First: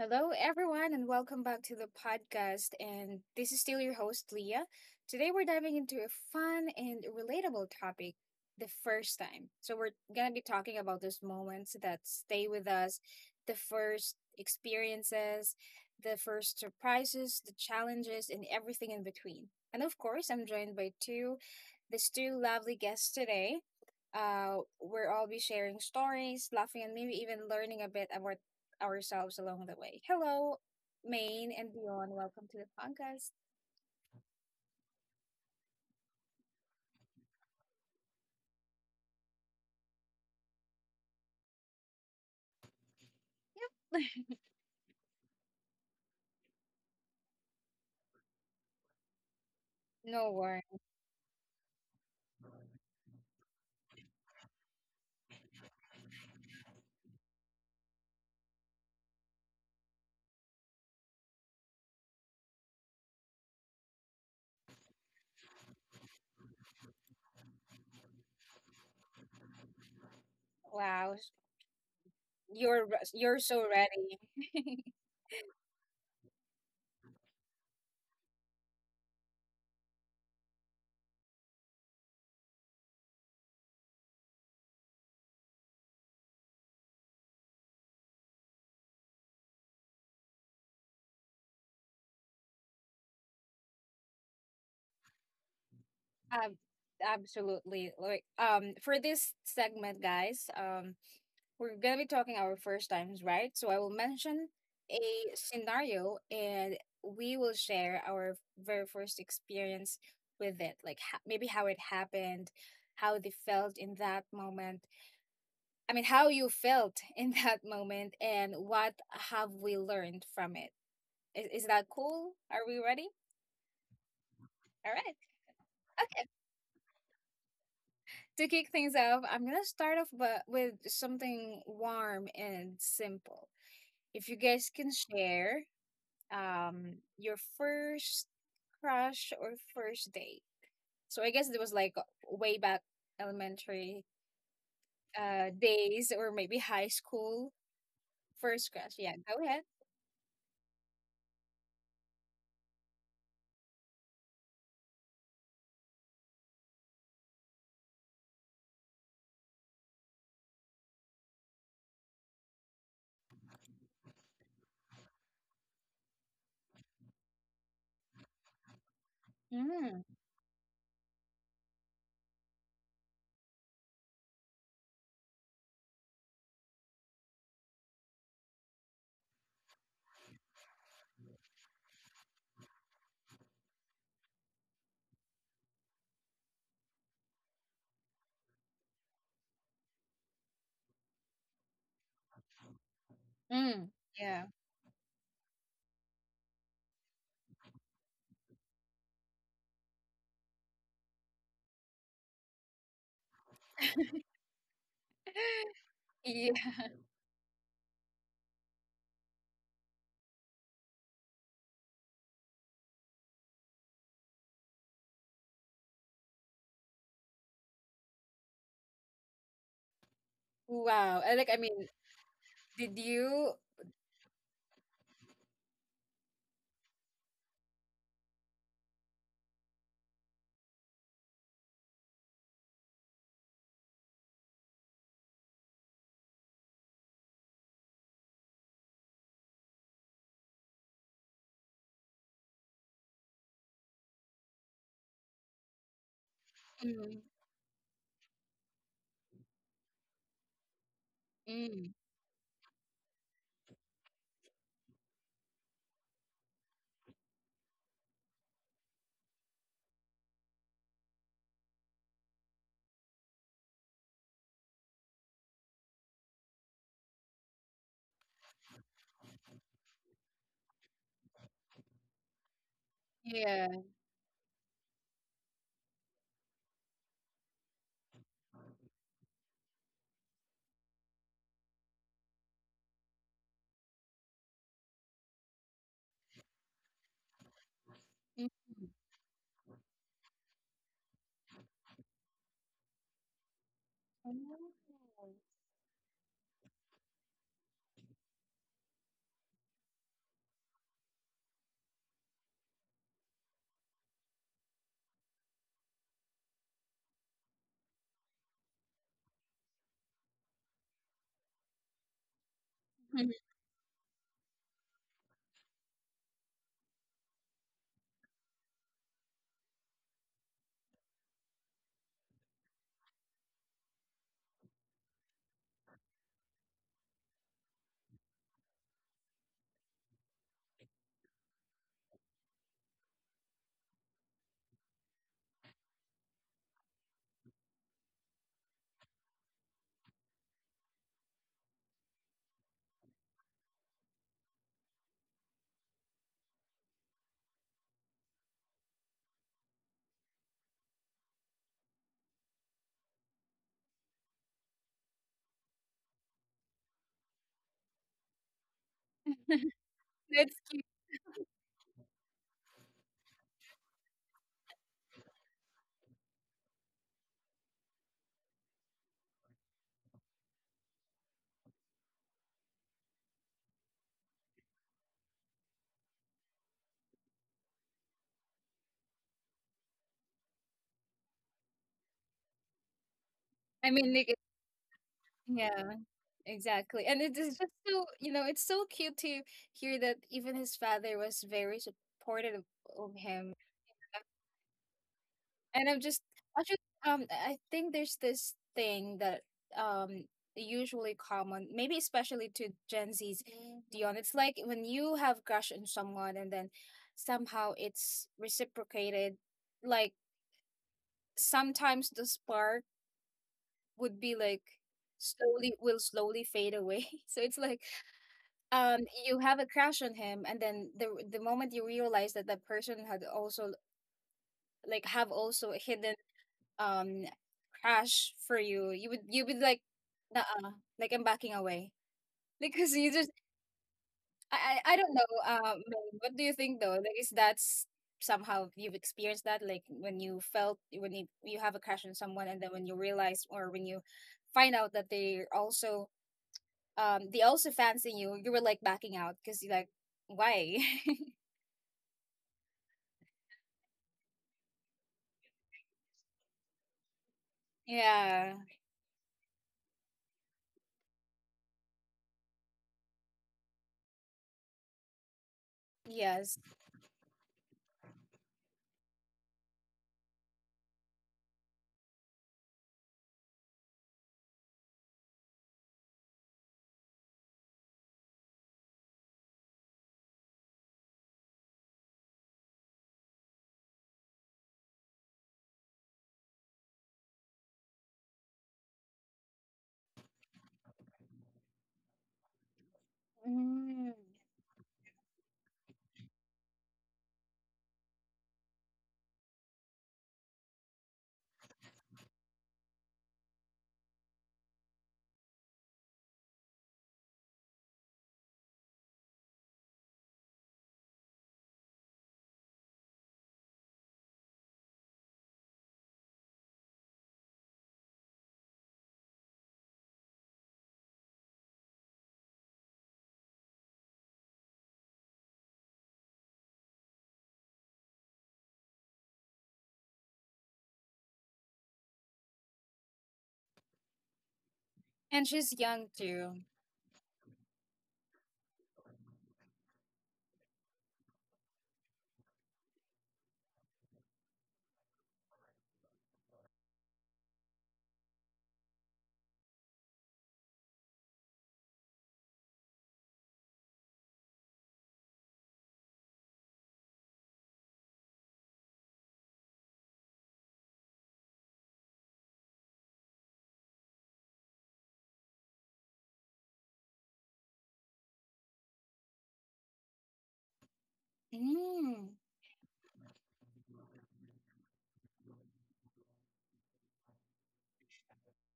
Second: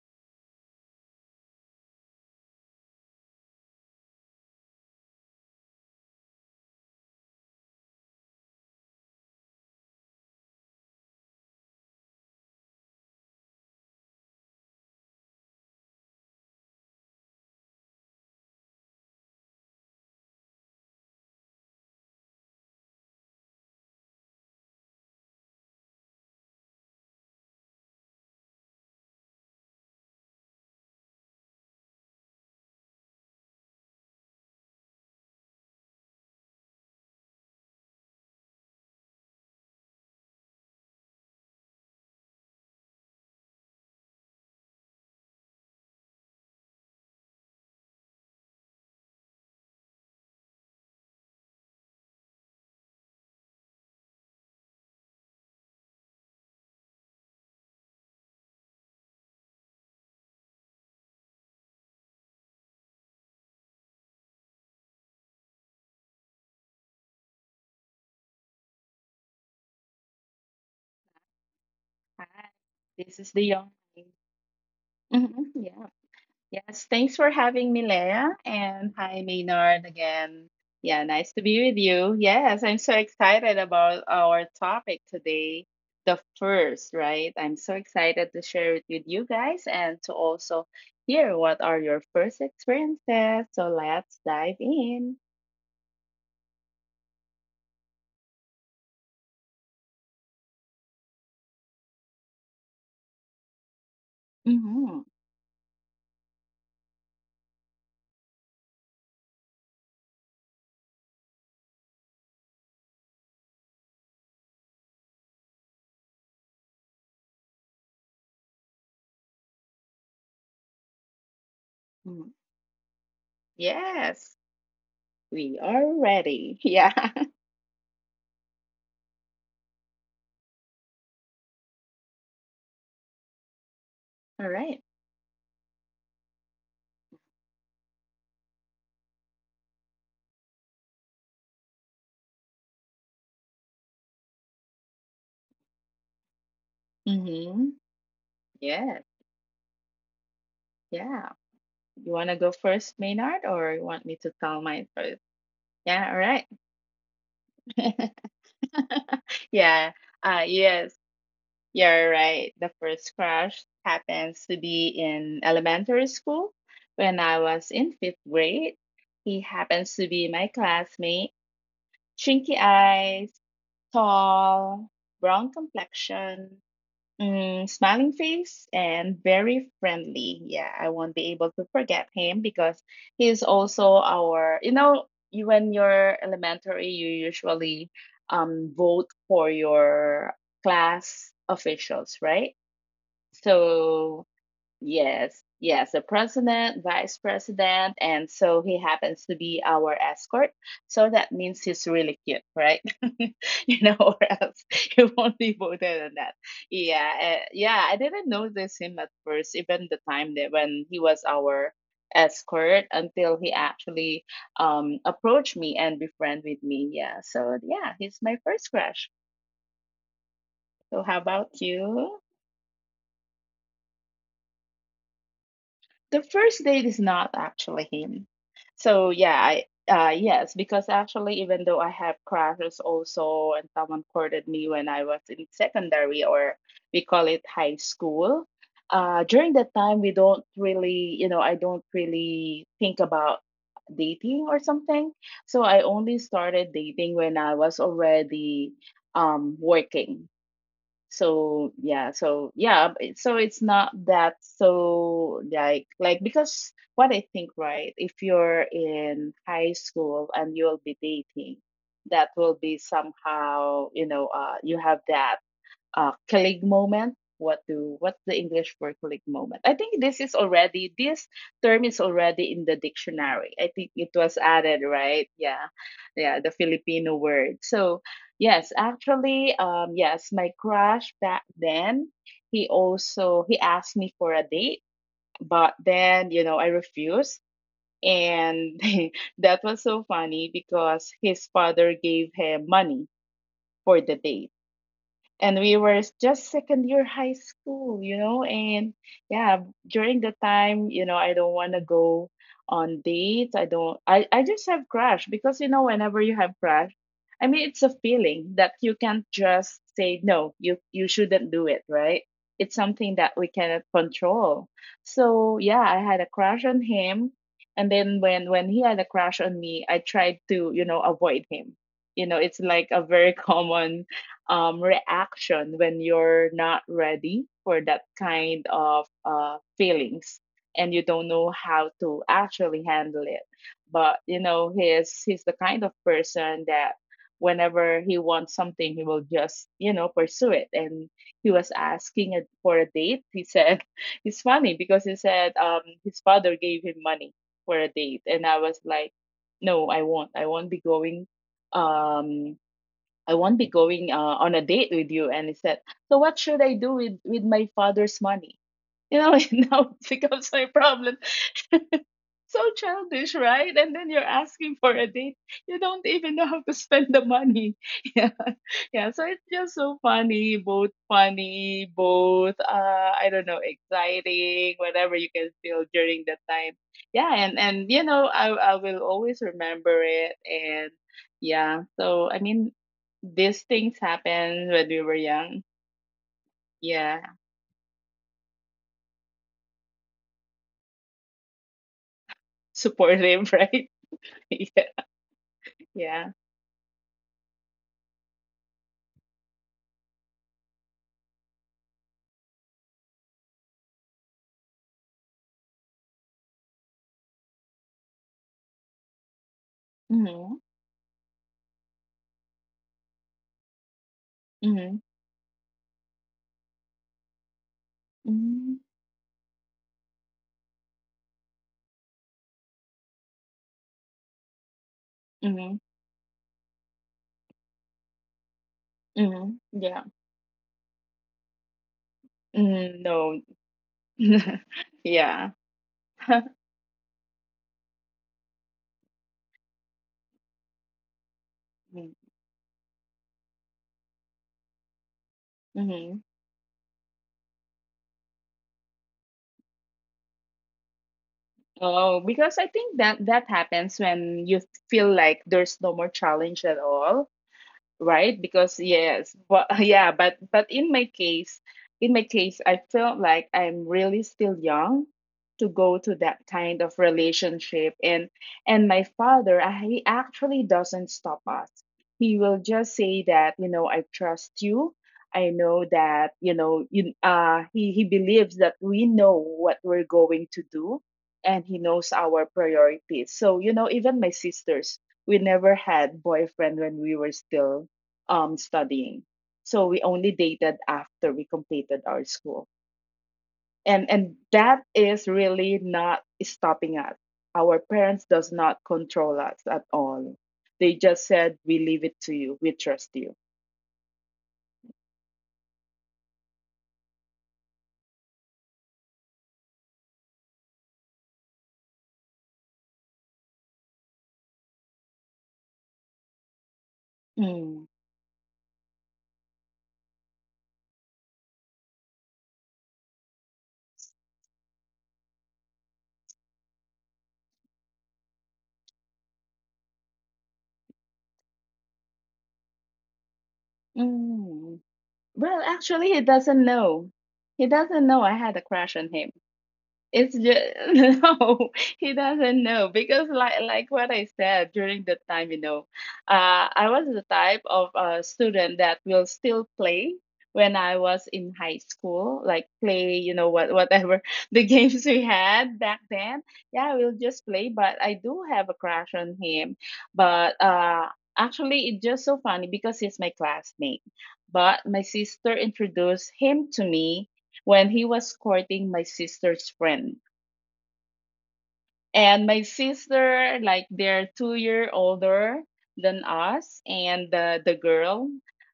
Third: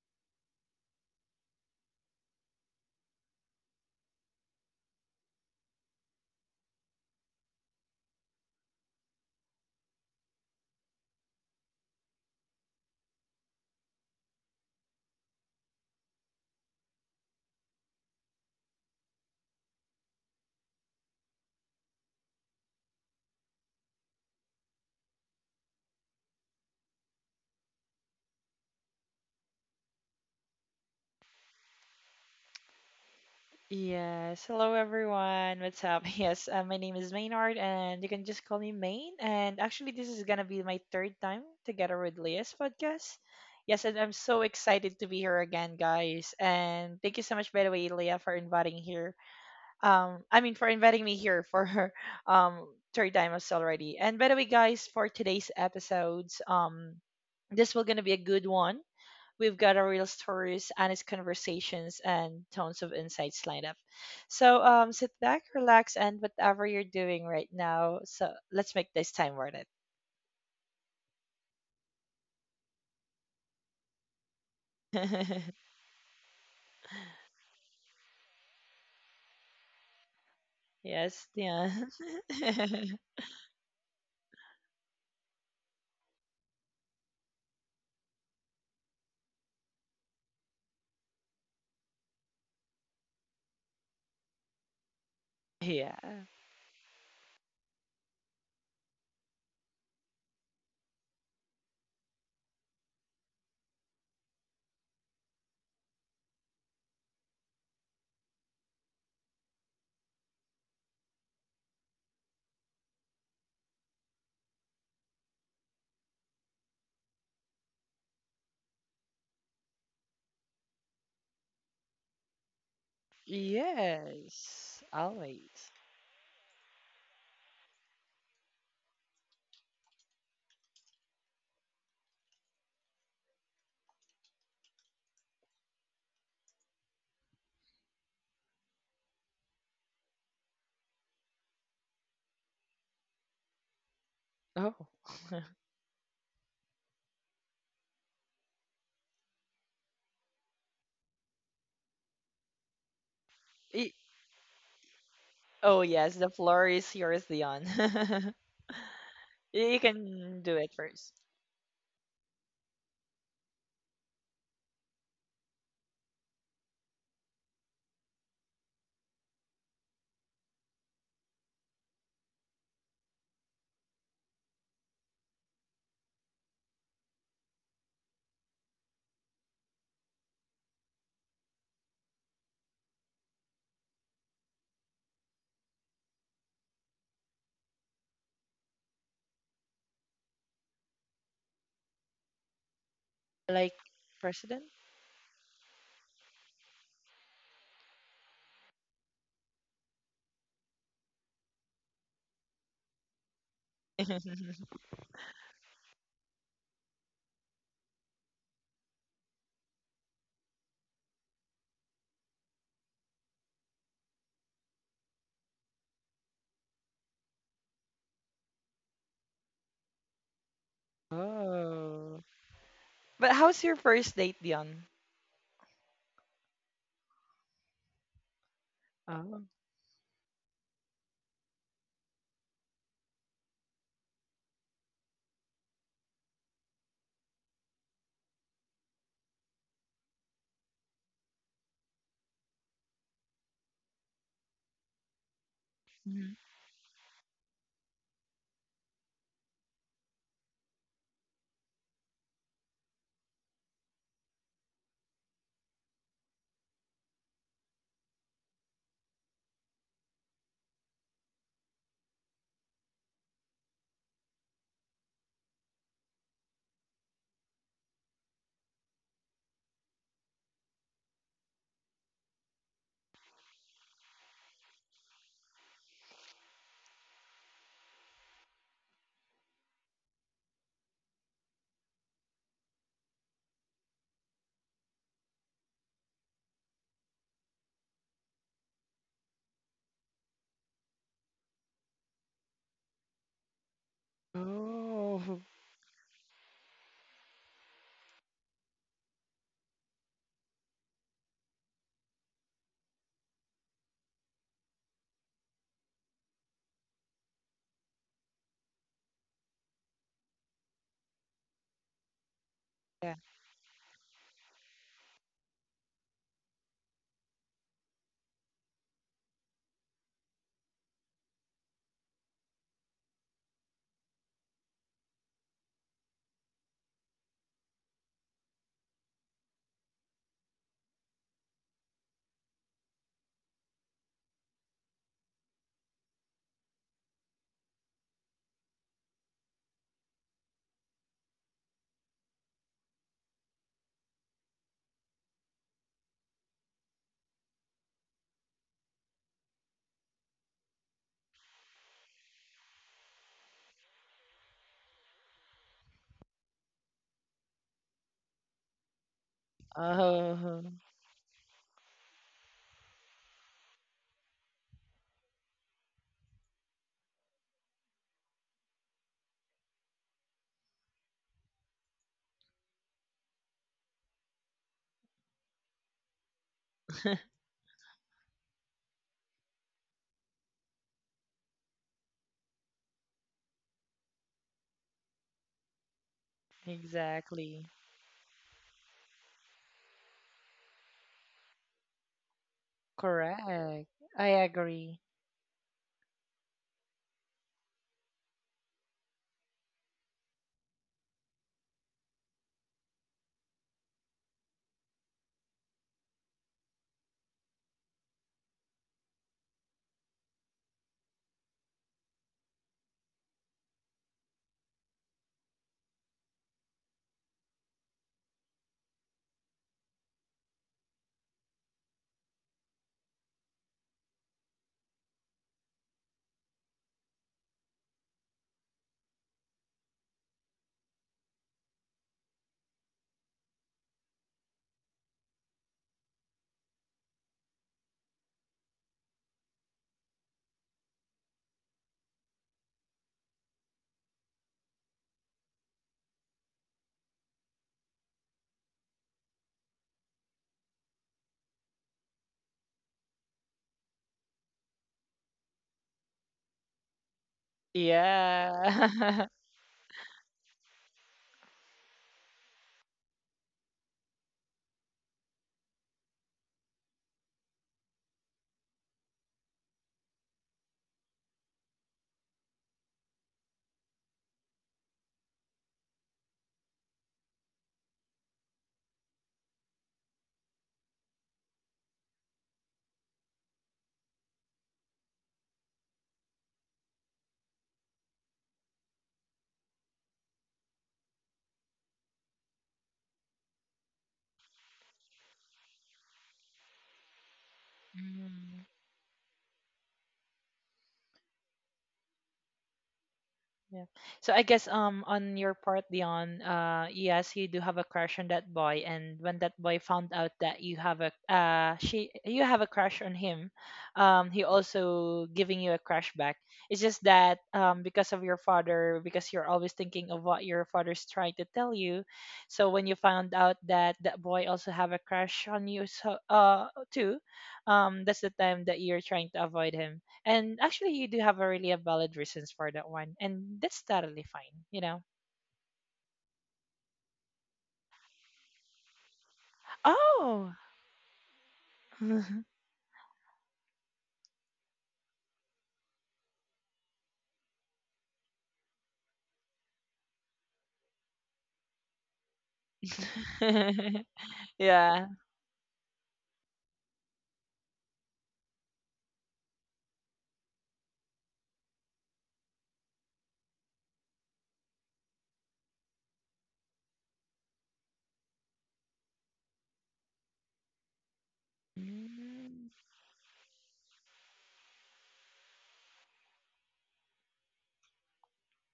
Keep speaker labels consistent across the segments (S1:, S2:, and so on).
S1: Hello, everyone, and welcome back to the podcast. And this is still your host, Leah. Today, we're diving into a fun and relatable topic, the first time. So, we're going to be talking about those moments that stay with us, the first experiences, the first surprises, the challenges, and everything in between. And of course, I'm joined by two, these two lovely guests today. Where I'll be sharing stories, laughing, and maybe even learning a bit about ourselves along the way. Hello, Maine and beyond. Welcome to the podcast.
S2: Yes, hello everyone. What's up? Yes, my name is Maynard, and you can just call me Main. And actually, this is gonna be my third time together with Leah's podcast. Yes, and I'm so excited to be here again, guys. And thank you so much, by the way, Leah, for inviting here.
S1: No
S2: I mean, for
S1: worries.
S2: inviting me here for her um third time as already. And by the way, guys, for today's episodes, this will gonna be a good one. We've got our real stories, honest conversations, and tons of insights lined up. So sit back, relax, and whatever you're doing right now, so let's make this time worth it.
S1: Wow,
S3: Hi, this is
S1: you're
S3: the
S1: so
S3: young.
S1: ready.
S3: Hmm. Yeah. Yes. Thanks for having me, Leia. And hi, Maynard again. Yeah,
S2: Yes,
S3: nice to be
S2: yeah.
S3: with you. Yes, I'm so excited about our topic today, the first, right? I'm so excited to share it with you guys and to also hear what are your first experiences. So let's dive in.
S2: Yeah.
S1: Ab- absolutely. Like, for this segment, guys, we're going to be talking our first times, right? So I will mention
S3: Hmm.
S1: a scenario and we will share our very first experience with it, like, maybe how it happened, how they felt in that moment. I mean, how you felt in that moment and what have we learned from it. Is that cool? Are we ready?
S3: Yes,
S2: Yes,
S1: All right.
S3: we
S2: always.
S3: are
S1: Okay.
S3: ready. Yeah.
S1: To kick things off, I'm going to start off with something warm and simple. If you
S3: All
S1: guys
S3: right.
S1: can share your first crush or first date? So I guess it was like way back elementary
S2: Oh.
S1: days or maybe high school
S3: Mm-hmm.
S1: first crush.
S3: Yes.
S1: Yeah, go ahead.
S3: Yeah. You want to go first, Maynard, or you
S2: Y-
S3: want me to tell mine first?
S2: oh,
S3: Yeah,
S2: yes,
S3: all
S2: the
S3: right.
S2: floor is yours, Dion. You
S3: Yeah,
S2: can do it
S3: yes,
S2: first.
S3: you're right. The first crush happens to be in elementary school when I was in fifth grade. He happens
S1: Mm,
S3: to be my classmate: chinky eyes, tall, brown complexion, smiling face, and very friendly. Yeah, I won't be able to forget him because he's also our, you know, you, when you're elementary, you usually vote for your class officials, right?
S2: Like
S1: mm,
S3: So
S1: yeah.
S2: president?
S3: yes, yes, the president, vice president, and so he happens to be our escort. So that means he's really cute, right? You know, or else he won't be voted on that.
S1: Yeah.
S3: Yeah, yeah, I didn't notice him at first, even the time that when he was our escort, until he actually approached me and befriend with me. Yeah, he's my first crush. So how
S1: Wow. I
S3: about
S1: mean,
S3: you?
S2: Oh.
S1: did
S2: But
S1: you?
S2: how's your first date, Dion?
S3: The first date is not actually him. So yeah,
S2: Oh.
S3: I yes, because actually even though I have crushes also and someone courted me when I was in secondary, or we call it high school. During that time we don't really, I don't really think about dating or something. So I only
S2: Mhm.
S3: started dating
S1: Mm,
S3: when I was already working. so
S1: mm,
S3: yeah so yeah b- so it's not that. So like, because what I think, right, if you're in high school and you'll be dating, that will be somehow, you have that colleague moment. What's the English for colleague moment? I think this term is already in the dictionary.
S1: yeah.
S3: I think it was added, right? Yeah, yeah, the Filipino word. So yes, actually, yes, my crush back then, he asked me for a date, but then I refused.
S1: Mm.
S3: And that was so funny because his father gave him money for the date,
S1: Oh.
S2: Oh.
S3: and we were just second year high school, and yeah, during the time, you know, I don't want to go on dates. I don't, I just have crush because, you know, whenever you have crush, I mean, it's a feeling that you can't just say, no, you, shouldn't do it, right? It's
S2: Yeah.
S3: something that
S1: Mhm.
S3: we cannot control. So yeah, I had a crush on him. And then when, he had a crush on me, I tried to, you know, avoid him. You know, it's like a very common reaction when you're not ready for that kind of feelings, and you don't know how to actually handle it. But you know, he's the kind of person that whenever he wants something, he will just pursue it. And he was asking it for a date. He said it's funny because he said his father gave him money for a date, and I was like, no, I won't. Um I won't be going on a date with you. And he said, so what should I do with, my father's money? You know, now it becomes
S1: That's,
S3: my
S2: Oh.
S3: problem. So childish, right? And then you're asking for a date. You don't even know how to spend the money. Yeah. Yeah. So it's just so funny, both I don't know, exciting, whatever you can feel during that time. Yeah, and you know, I will always remember it, and yeah. So I mean these
S1: I
S3: things
S1: mean, like,
S3: happen when we were young.
S1: yeah. Exactly. And
S3: Yeah.
S1: it is
S2: Exactly.
S1: just so, you know, it's so cute to hear that even his father was very supportive of
S2: Correct.
S1: him.
S3: Supportive, right?
S2: I
S3: Yeah.
S2: agree.
S1: And I'm just
S3: Yeah.
S1: actually, I think there's this thing that um usually common, maybe especially to Gen Z's, Dion. It's like when you have crush on someone and then somehow it's reciprocated, like
S3: Mm-hmm.
S1: sometimes the spark would be like
S3: Mm-hmm.
S1: slowly, will slowly fade away. So it's like,
S3: Mm-hmm.
S1: um you have a crush on him and then the moment you realize that that person had also, like, have also
S3: Mm-hmm.
S1: a hidden um crush for you, you would,
S3: Mhm. Yeah.
S1: uh I'm backing away. Because
S3: Mm,
S1: you just,
S3: no.
S1: I don't know,
S3: Yeah.
S1: what do you think though? Like, is that somehow you've experienced that? Like when you felt, when you have a crush on
S3: Mm,
S1: someone and then when you realize or when you find out that they also,
S3: mhm.
S1: they also fancy you, you were like backing out because you like, why?
S3: Oh, because I think that that happens when you feel like there's no more challenge at all. Right,
S1: Yeah.
S3: because
S2: Yeah.
S3: yes, but yeah, but in my case, I felt like I'm really still young to go to that
S1: Yes.
S3: kind of relationship. And my father, he actually doesn't stop us. He will just say that I trust you. I know that you know you, he believes that we know what we're going to do, and he knows our priorities. So even my sisters, we never had boyfriend when we were still studying. So we only dated after we completed our school. And
S1: Mm.
S3: and that is really not stopping us. Our parents does
S2: Mm.
S3: not control us at all. They just said, we leave it to you. We trust you.
S2: Yeah. So I guess on your part, Dion, yes, you do have a crush on that boy, and when that boy found out that you have a crush on him, he also giving you a crush back. It's just that
S3: Mm.
S2: because of your father, because you're always thinking of what your father's trying to tell you, so when you found out that that boy also have a crush on you, so too, that's the time that you're trying to avoid him. And actually, you do have a really a valid reasons for that one, and that's totally fine,
S3: Mm.
S2: you know.
S1: And
S3: Well,
S1: she's young
S3: actually, he
S1: too.
S3: doesn't know. He doesn't know I had a crush on him. It's
S2: Oh.
S3: just no, he doesn't know, because like what I said during the time, you know, I was the type of student that will still play when I was in high school, like play, you know, whatever the games
S2: Yeah.
S3: we had back then. Yeah, we'll just play, but I do have a crush on him. But actually, it's just so funny because he's my classmate. But my sister introduced him to me when he was courting my sister's friend.
S1: Mm.
S3: And my
S2: Mm.
S3: sister, like, they're 2 year older than us, and the girl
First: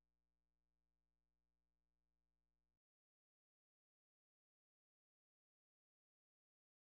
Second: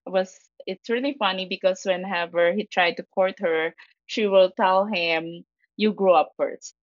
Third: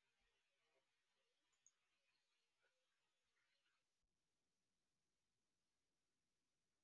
S3: was. It's really funny because whenever he tried to court her, she will tell him, "You grow up first."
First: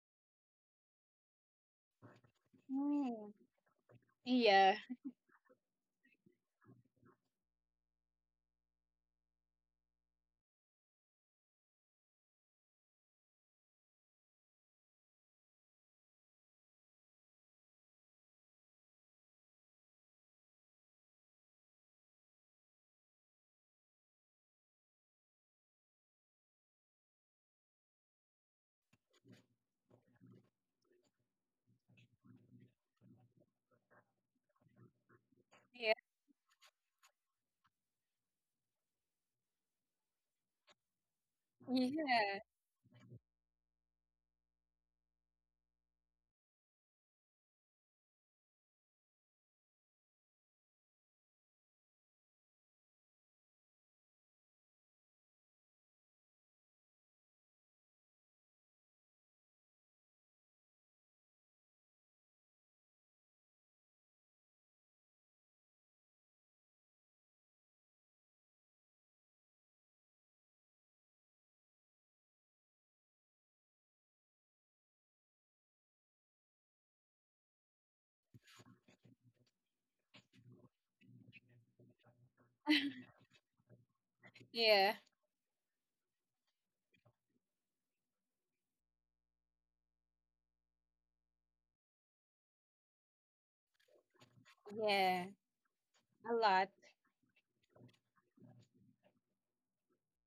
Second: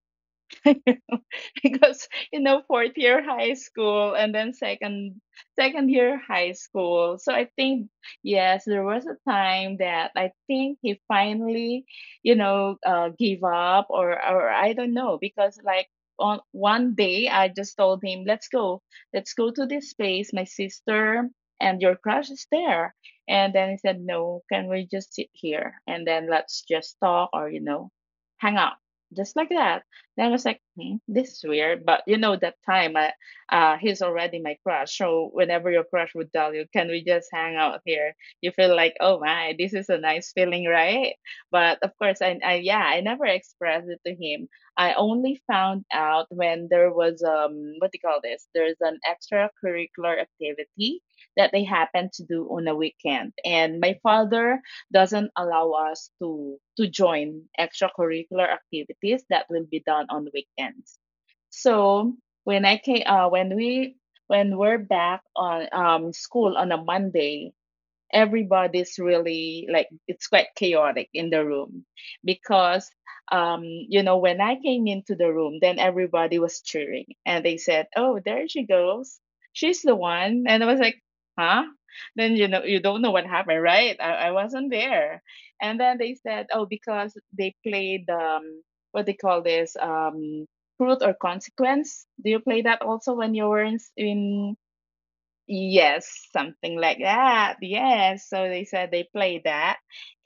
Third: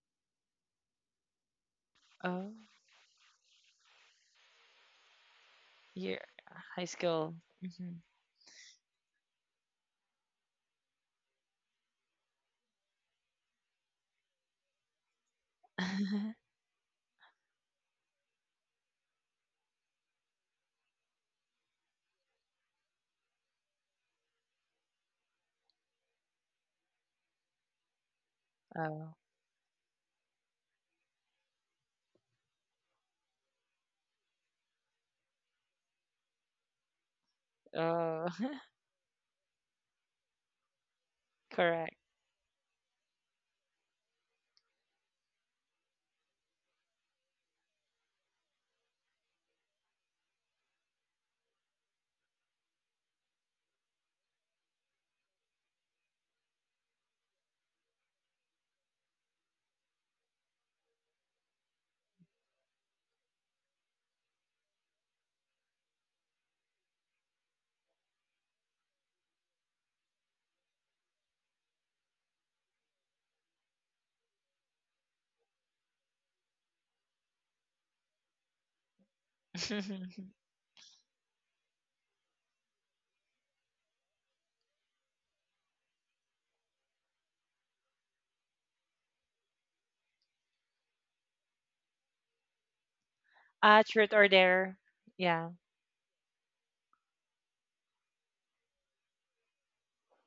S3: Because, you
S2: Oh,
S3: know, fourth year
S1: Mm.
S3: high school and then
S1: Yeah.
S3: second
S2: yeah.
S3: year high
S2: High
S3: school, so
S2: school.
S3: I think
S2: Mhm.
S3: yes, there was a time that I think he finally, you know, gave up, or I don't know, because like on one day I just told him, let's go to this place, my sister and your crush is there. And then he said, no, can we just sit here and then let's just talk, or, you know, hang out,
S2: Oh.
S3: just like that. And I was like, hmm, this is weird. But you know, that time, he's already my crush. So whenever your
S1: Yeah.
S3: crush would tell you, can we just hang out here?
S2: Oh.
S3: You feel like, oh my, this is a nice feeling, right? But of
S2: Correct.
S3: course, I,
S1: Yeah.
S3: I yeah, I never expressed it to him. I only found out when there was, what do you call this? There's an extracurricular activity that they happen to do on a weekend, and my father doesn't allow us to join extracurricular activities that will be done on weekends. So when I came, when we're back on, school on a Monday, everybody's really like, it's quite chaotic in the room because, you know, when I came into the room, then everybody was cheering and they said, oh, there she goes, she's the one. And I was like, huh? Then, you know, you don't know what happened, right? I wasn't
S1: Yeah.
S3: there. And then they said, oh, because they played what they call this, truth or consequence. Do you play that also when you were in,
S2: Ah, truth or
S3: in
S2: dare.
S1: Yeah.
S2: Yeah.
S3: Yes,
S1: A lot.
S3: something like that. Yes. So they said they played that.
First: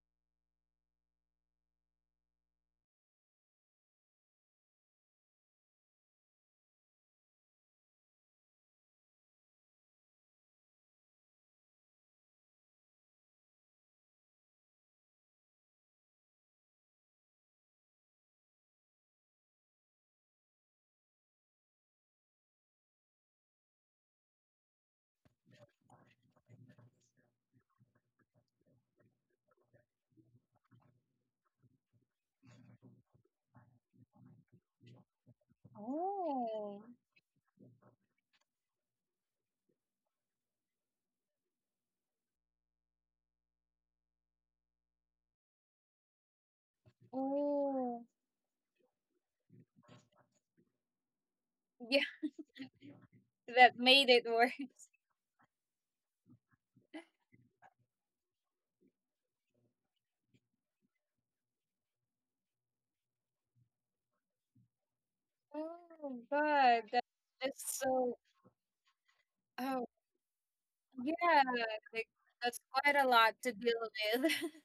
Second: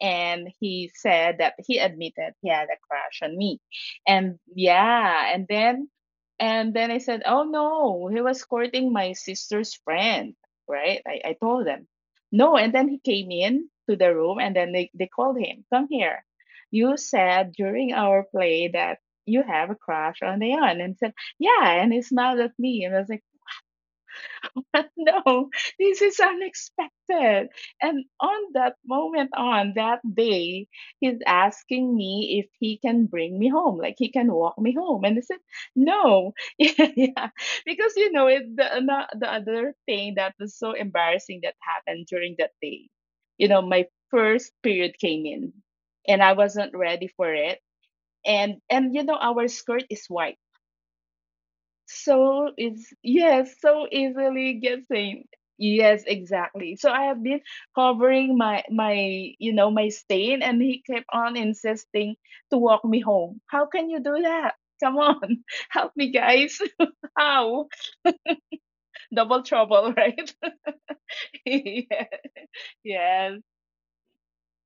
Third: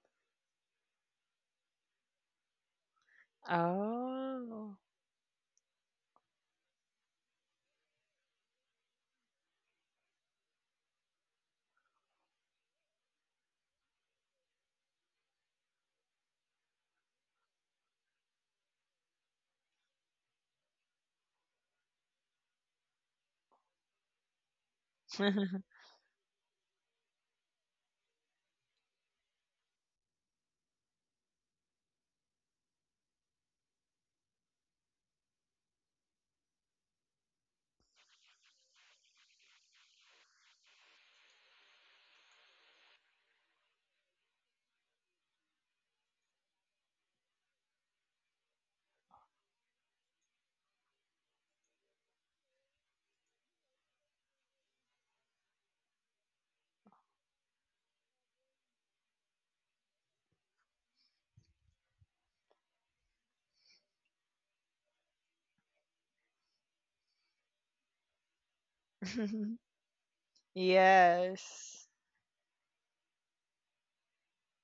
S3: And he said that he admitted he had a crush on me. And
S2: Oh.
S3: yeah. And then, I said, oh no, he was courting my sister's friend. Right. I told them. No. And then he came in to the room, and then they called him, come here. You said during our play that you have a crush on Leon. And he said, yeah. And he smiled at me and was like, no, this is unexpected. And on that moment, on that day, he's asking me if he can bring me home, like he can walk me home. And I said, no.
S1: Oh.
S3: Yeah, because, you know, the other thing that was so embarrassing that happened during that day, you know, my first period came in and I wasn't ready for it.
S1: Oh.
S3: And, you know, our skirt is white,
S1: Yeah.
S3: so it's yes,
S1: That
S3: so
S1: made it work.
S3: easily guessing. Yes, exactly. So I have been covering my my you know my stain, and he kept on insisting to walk me home. How can you do that? Come on, help me,
S1: Oh
S3: guys.
S1: God.
S3: How
S1: That's so.
S3: double
S1: Oh
S3: trouble, right?
S1: yeah.
S2: Yes.
S1: Like, that's quite a
S3: Yes.
S1: lot to deal with.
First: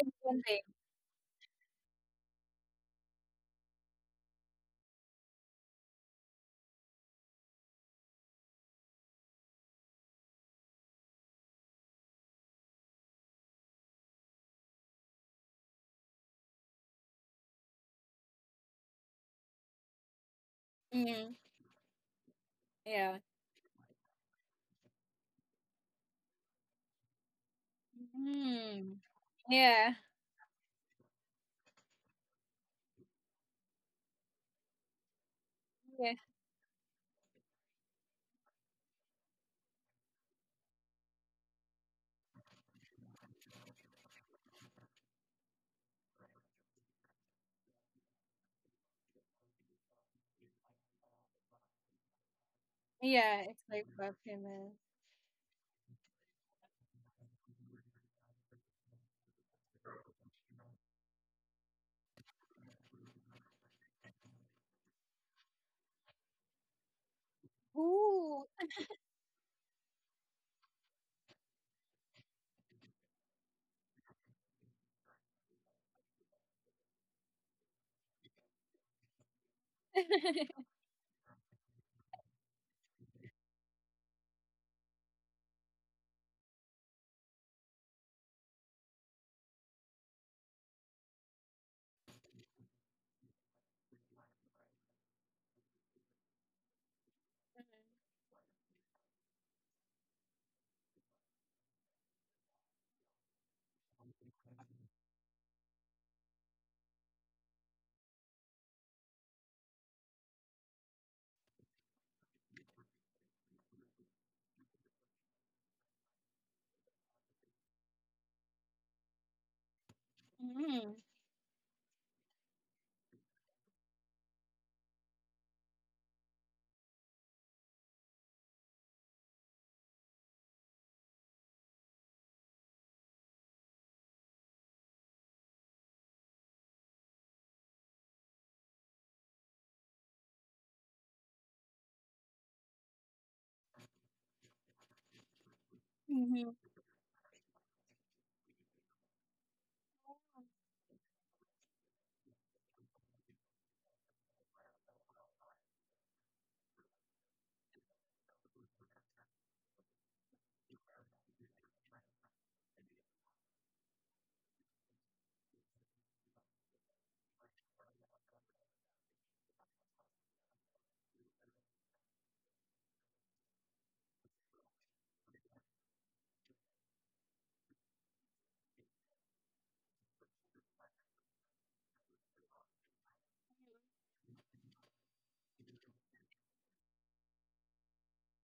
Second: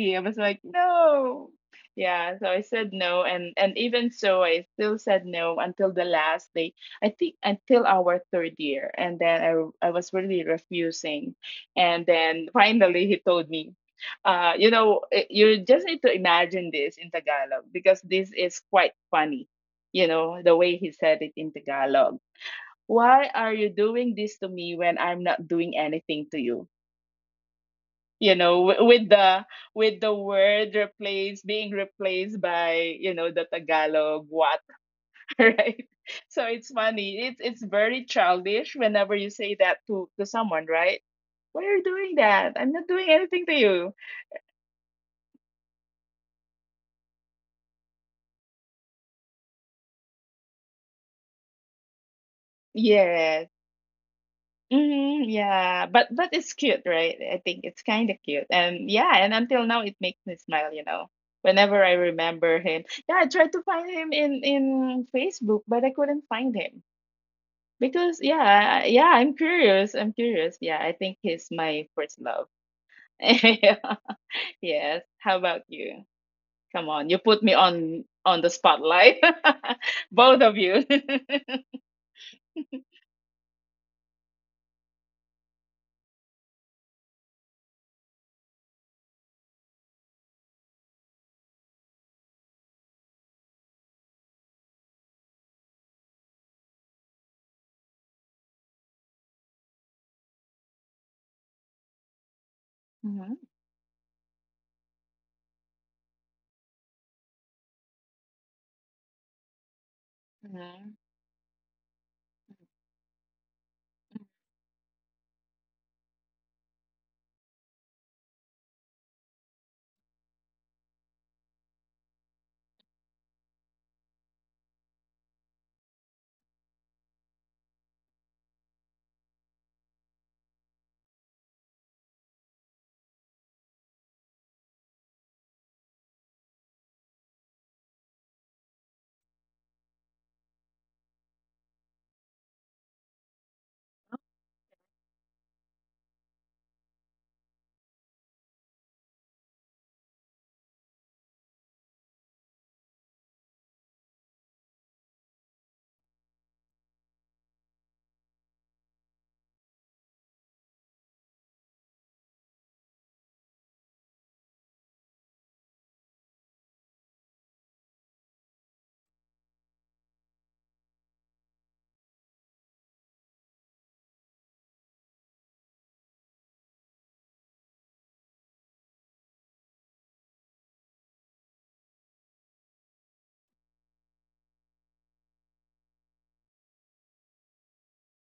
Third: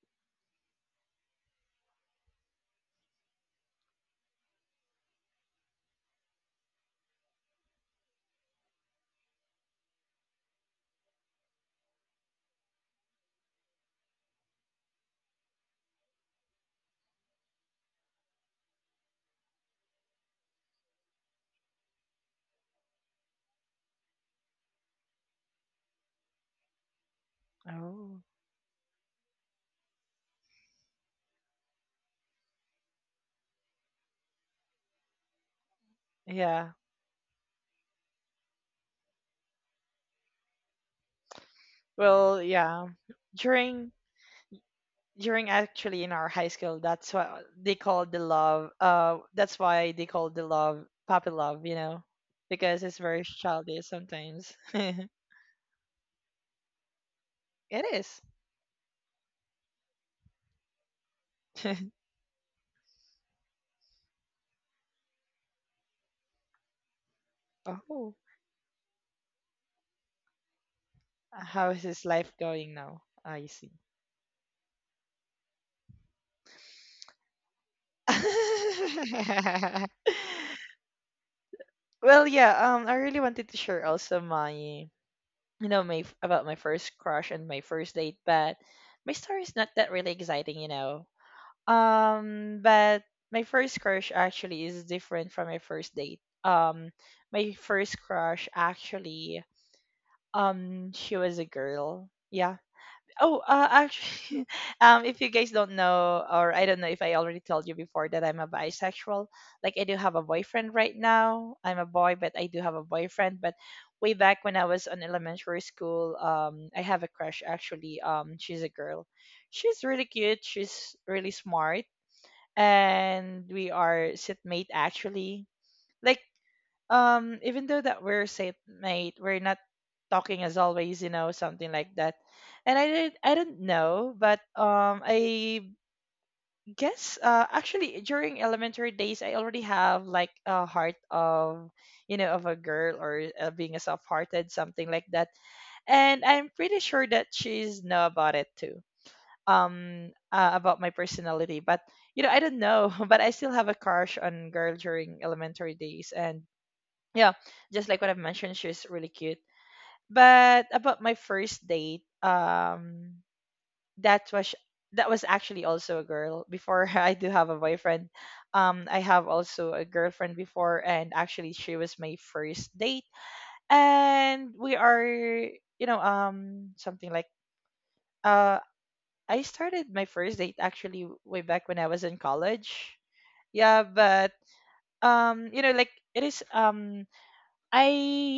S1: In
S3: I was
S1: one day.
S3: like, no. Yeah, so I said no, and even so I still said no until the last day. I think until our third year, and then I was really refusing. And then finally he told me, you know, you just need to imagine this in Tagalog because this is quite funny. You know, the way he said
S1: Mm.
S3: it in Tagalog.
S1: Yeah.
S3: Why are you doing this to me when I'm not doing anything to you?
S2: Oh,
S3: You know,
S1: Mm.
S3: with the
S1: Yeah.
S3: word replaced being replaced by, you know, the Tagalog what. Right,
S1: Yeah.
S3: so it's
S2: yeah.
S3: funny, it's very childish whenever you say that to someone, right? Why are you doing
S2: Well,
S3: that? I'm not
S2: yeah.
S3: doing anything to
S2: During
S3: you.
S2: during actually in our high school, that's what they call the love, that's why they call the love puppy love, you know, because it's very
S1: Yeah.
S3: Yes.
S1: It's like
S2: childish sometimes.
S1: popular.
S2: It
S3: Hmm. Yeah, but it's cute, right? I think it's kind of
S2: is.
S3: cute. And yeah, and until now it makes me smile, you know, whenever I remember him. Yeah, I tried to find him in Facebook, but I couldn't find him.
S2: Oh,
S3: Because
S1: Ooh.
S3: yeah, yeah, I'm curious. I'm curious. Yeah, I think he's
S2: how is
S3: my
S2: his
S3: first
S2: life
S3: love.
S2: going now? I see.
S3: Yeah. Yes. How about you? Come on, you put me on the spotlight. Both of you.
S2: Well, yeah, I really wanted to share also my, about my first crush and my first date, but my story is not that really exciting you know But my first crush actually is different from my first date. My first crush actually, she was a girl. Yeah.
S3: Hmm.
S2: Oh, actually, if you guys don't know, or I don't know if I already told you before that I'm a bisexual. Like I do have a boyfriend
S3: Hmm.
S2: right now. I'm a boy, but I do have a boyfriend. But way back when I was in elementary school, I have a crush actually. She's a girl. She's really cute.
S1: Mm.
S2: She's really smart, and we are sitmate actually. Like even though that we're sitmate, we're not talking as always, you know, something like that. And I don't know, but I guess actually during elementary days I already have like a heart of, you know, of a girl, or being a soft-hearted something like that. And I'm
S1: Mhm.
S2: pretty sure that she's know about it too, about my personality, but I don't know. But I still have a crush on girl during elementary days, and yeah, just like what I've mentioned, she's really cute. But about my first date, that was that was actually also a girl. Before I do have a boyfriend, I have also a girlfriend before, and actually she was my first date. And we are, you know, something like, uh I started my first date actually way back when I was in college. Yeah, but you know, like it is, I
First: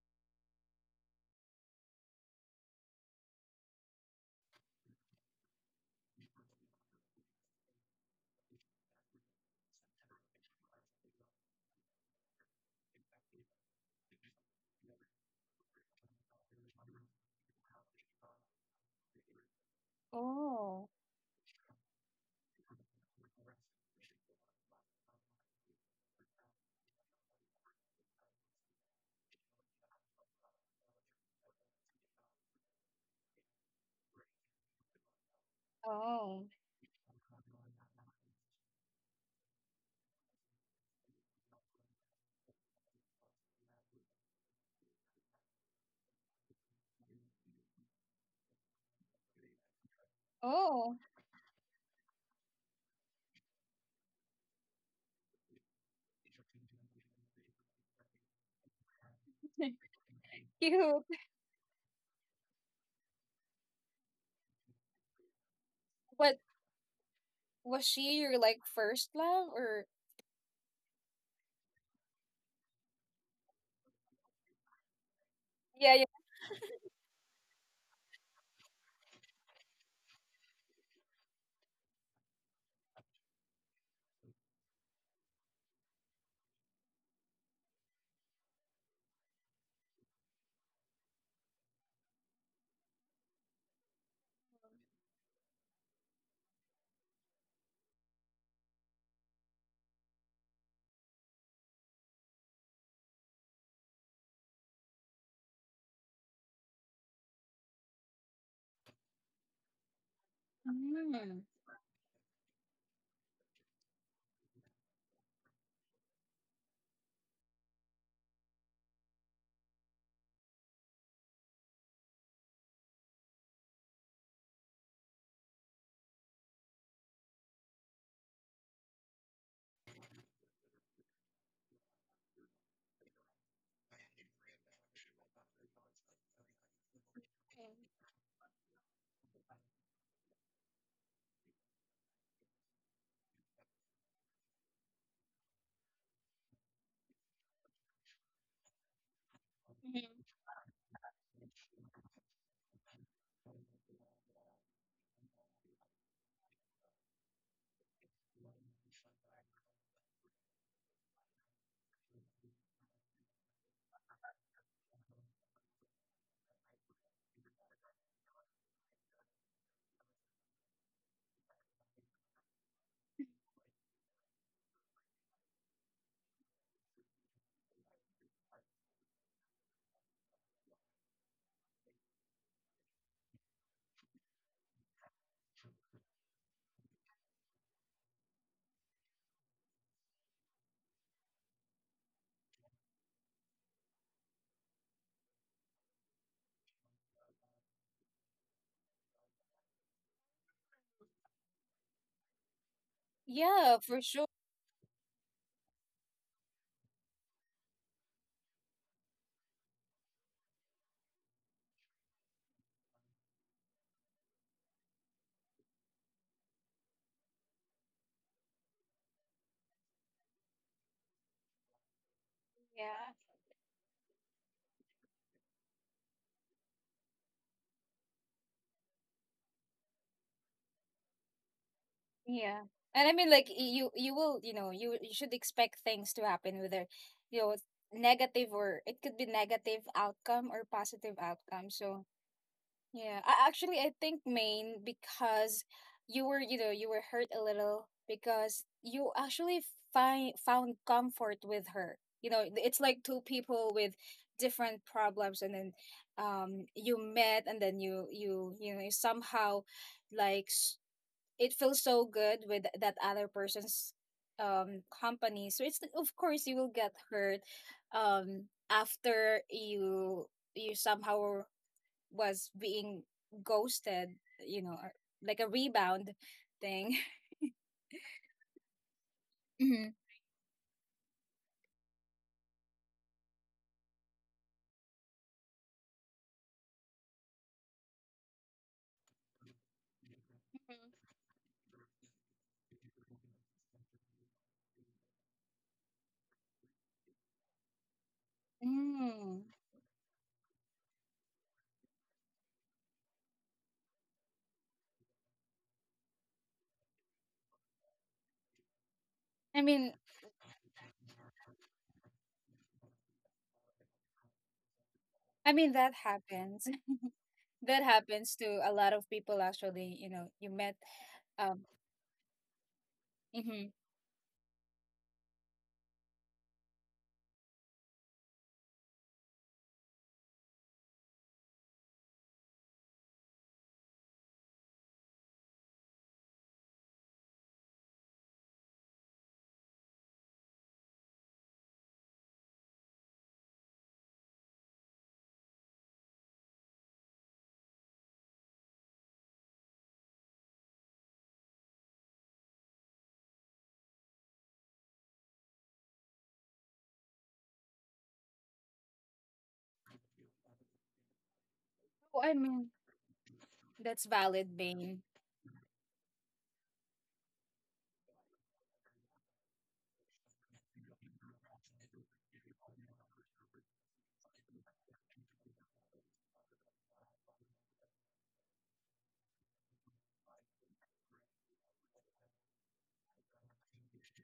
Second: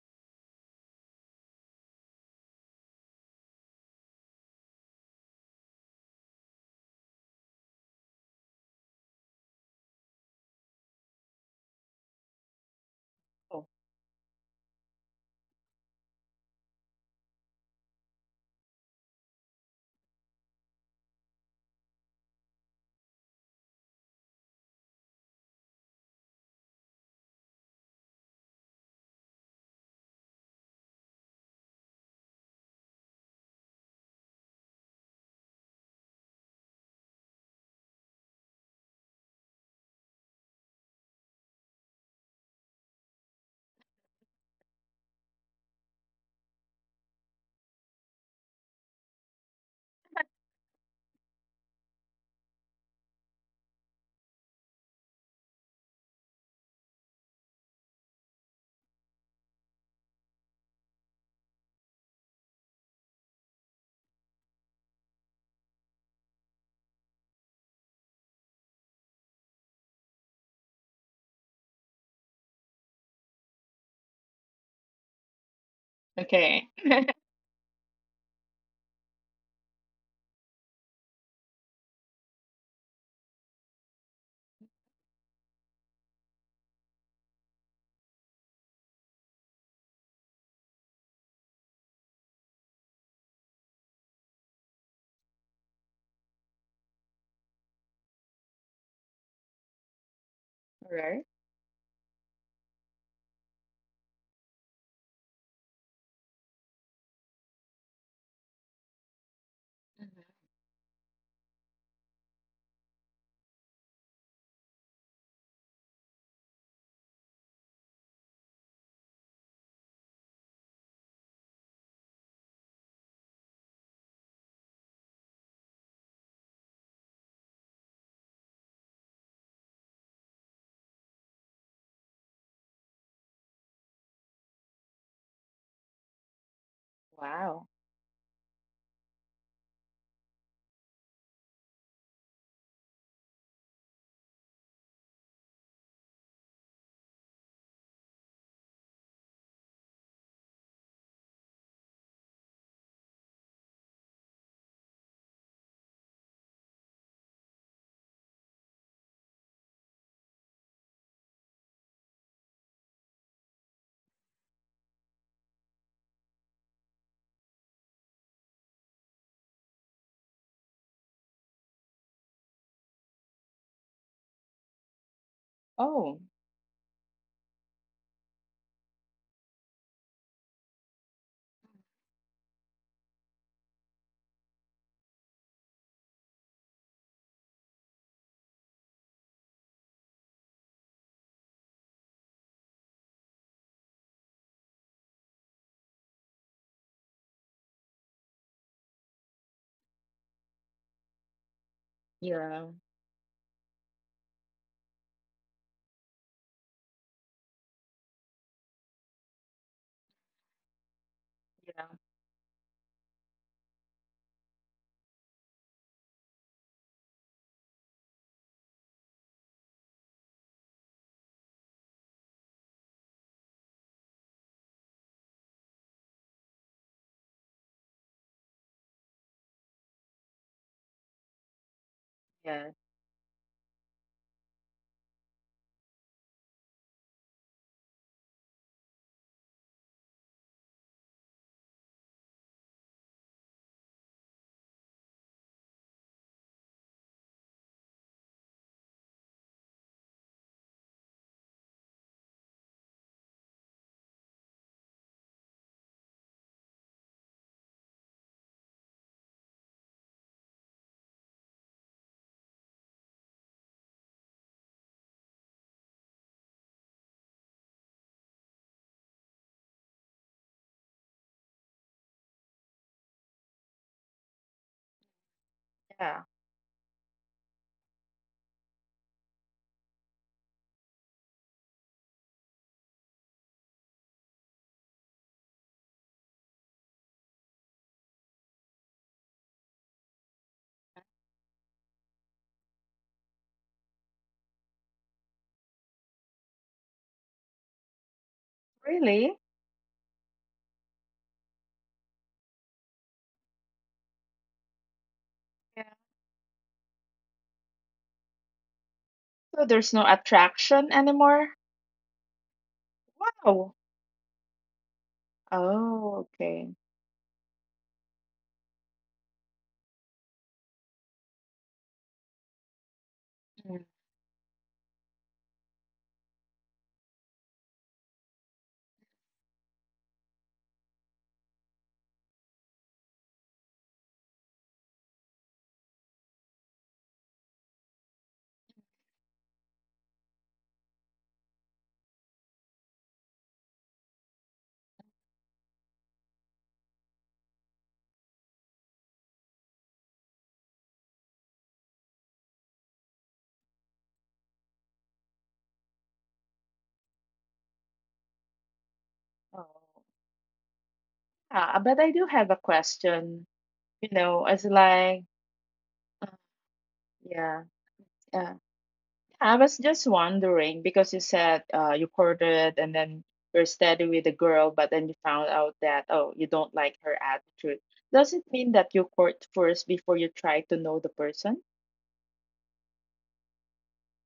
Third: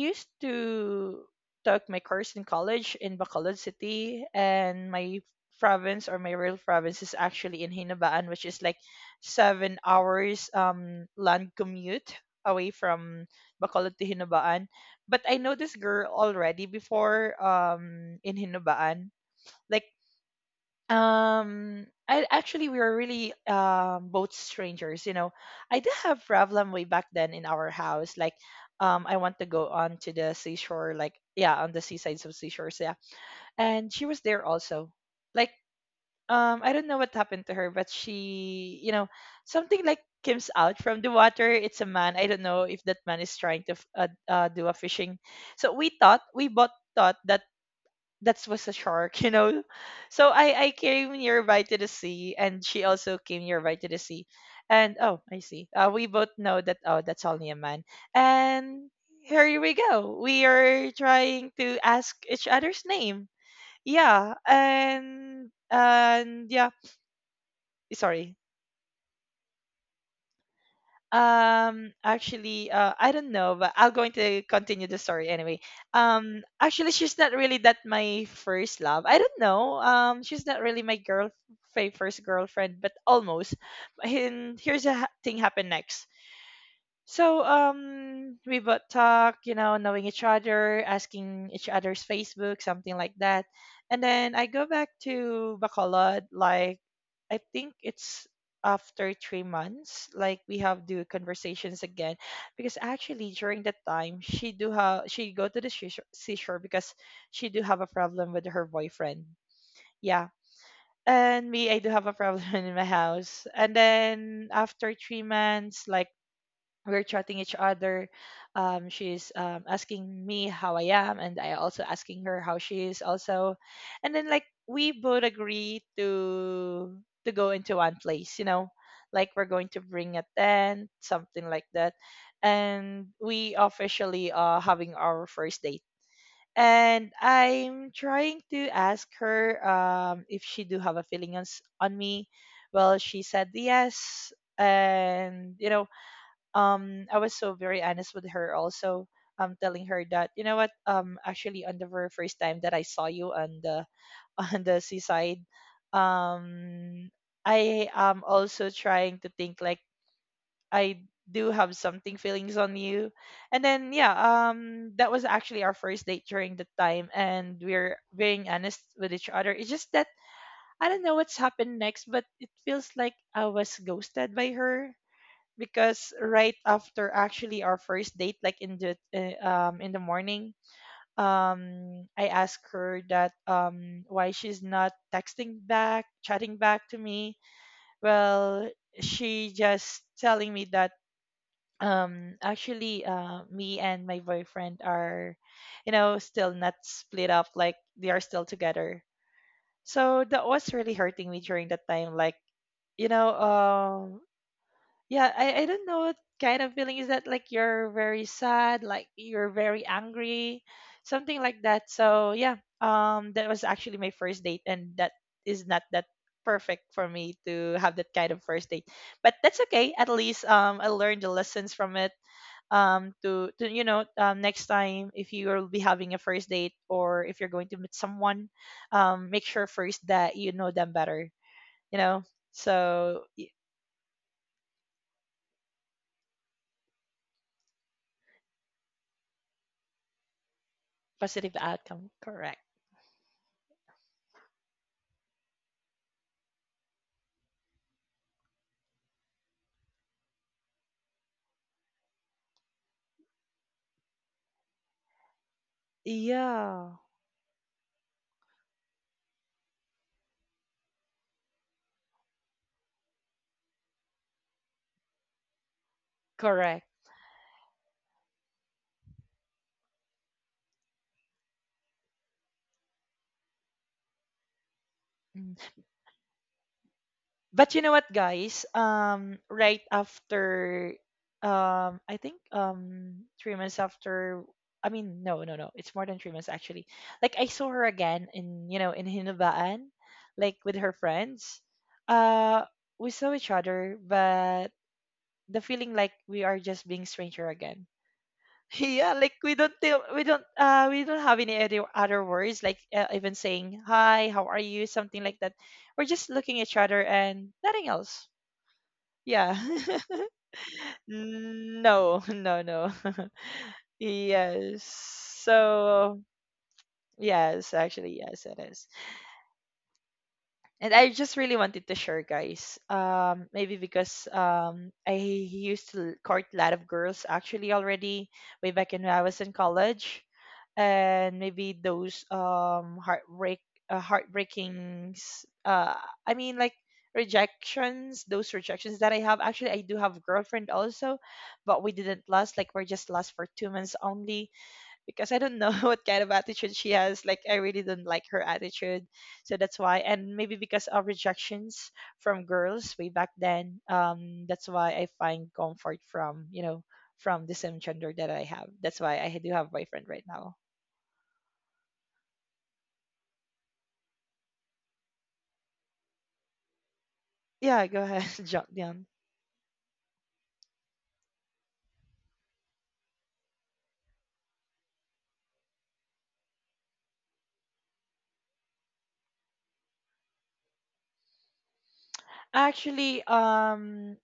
S2: used to took my course in college in Bacolod City, and my province, or my real province, is actually in Hinabaan, which is like 7 hours land commute away from
S3: Oh,
S2: Bacolod to Hinabaan. But I know this girl already before, in Hinabaan. Like,
S1: Oh.
S2: I actually we were really both strangers, you know. I did have problem way back then in our house. Like, I want to go on to the seashore, like yeah, on the seasides of seashores, yeah. And she was there also. Like,
S1: Oh.
S2: I don't know what happened to her, but she, something like comes out from the water. It's a man. I don't know if that man is trying to do a fishing. So we both thought that that was a shark, you know. So I
S1: Oh.
S2: came nearby to the sea, and she also came nearby to the sea, and oh, I see. We both know that oh, that's only a man, and here we go. We are
S1: Cute.
S2: trying to ask each other's name. Yeah, and
S1: But
S2: and yeah.
S1: was she
S2: Sorry.
S1: your like first love or?
S2: Actually, I don't know, but I'm going to continue the story anyway.
S1: Yeah, yeah.
S3: okay.
S2: Actually, she's not really that my first love. I don't know. She's not really my girl, first girlfriend, but almost. And here's a thing happened next. So we would talk, you know, knowing each other, asking each other's Facebook, something like that. And then I go back to Bacolod, like I think it's after 3 months, like we have
S3: All
S2: do
S3: right.
S2: conversations again. Because actually during that time she do have she go to the seashore, because she do have a problem with her boyfriend. Yeah.
S3: Mm-hmm.
S1: Mm.
S2: And me, I do have a problem in my house. And then after 3 months, like we're chatting each other. She's asking me how I am, and I also asking her how she is also, and then like we both agree to go into one place, you know, like we're going to bring a tent, something like that, and we officially are having our first date. And
S3: Wow.
S2: I'm trying to ask her, if she do have a feeling on me. Well, she said yes, and I was so very honest with her also, telling her
S1: Mhm.
S2: that, you know what, actually on the very first time that I saw you on the on the seaside, um I am also trying to think like I do have something feelings on you. And then yeah, that was actually our first date during the time, and we're being honest with each other. It's just that I don't know what's happened next, but it feels like I was ghosted by her, because
S3: Oh,
S2: right after actually our first date, like in the morning, I asked her that why she's not texting back, chatting back to me. Well, she just telling me that actually, me and my boyfriend are, still not split up, like they are still together. So that was really hurting me during that time, like
S3: yeah.
S2: you know
S1: Yeah, for
S2: um.
S1: sure.
S2: Yeah, I don't know what kind of feeling is that, like you're very sad, like you're very angry, something like
S3: Yeah.
S2: that. So yeah, that was actually my first date, and that is not that perfect for me to have that kind of first date. But that's okay. At least I learned the lessons from it.
S1: Yeah.
S2: To, next time if you will be having a first date, or if you're going to meet someone, make sure first that you know them better, you know.
S1: Yeah.
S3: Yeah.
S1: And I
S2: So
S1: mean, like, you you will, you know, you should expect things to happen, whether, you know, negative, or it could be negative outcome or positive
S2: positive
S1: outcome. So,
S2: outcome, correct.
S1: yeah, I actually, I think, main because you were, you know, you were hurt a little because you actually find found comfort with her. You know, it's like two people with different problems, and then,
S2: Yeah,
S1: you met, and then, you know, you somehow, like, it feels so good with that other person's company. So, it's of course you will
S2: correct.
S1: get hurt after you, you somehow was being ghosted, you know, or like a
S2: Mm.
S1: rebound
S3: Yeah.
S1: thing.
S2: But you know what, guys? Right
S1: Hmm.
S2: after, I think 3 months after. I mean, no, no, no. It's more than 3 months actually. Like I saw her again in you know in Hinubaan, like with her friends. Uh, we saw each other, but the feeling like we are just being stranger again. Yeah,
S1: Mhm.
S2: like
S3: Really?
S1: Mm.
S2: we don't tell, we don't have any other words, like even saying hi, how are you, something like that.
S3: Yeah.
S2: We're just looking at each other and nothing else. Yeah.
S1: I
S3: So there's
S1: mean,
S3: no attraction anymore?
S2: No, no, no.
S3: Wow.
S2: Yes.
S1: I mean, that
S2: So,
S3: Oh,
S1: happens.
S3: okay.
S2: yes,
S1: That
S2: actually,
S1: happens
S2: yes, it
S1: to a
S2: is.
S1: lot of people actually. You know, you met,
S2: And I just really
S1: um
S2: wanted to share, guys.
S1: mhm.
S2: Maybe
S3: Mm.
S2: because I used to court a lot of girls actually already way back in when I was in college, and maybe those heartbreakings. I mean like rejections. Those rejections that I have. Actually, I do have a girlfriend also, but we didn't last. Like we're just last for 2 months only, because I don't know what kind of attitude she has. Like I really don't like her attitude, so that's why. And maybe because of rejections from girls way back then, that's why I find comfort from, the same gender that I have. That's why I do
S3: Oh.
S2: have boyfriend right now.
S3: Ah, but I
S1: Oh,
S3: do
S1: I
S3: have a
S1: mean,
S3: question.
S1: that's
S3: You know,
S1: valid,
S3: as
S1: Bane.
S3: like, yeah,
S2: Yeah, go ahead,
S3: yeah.
S2: John.
S3: I was just wondering because you said, you courted and then you're steady with the girl, but then you found out that, oh, you don't like her attitude. Does it mean that you court first before you try to know the person?
S2: Actually, um,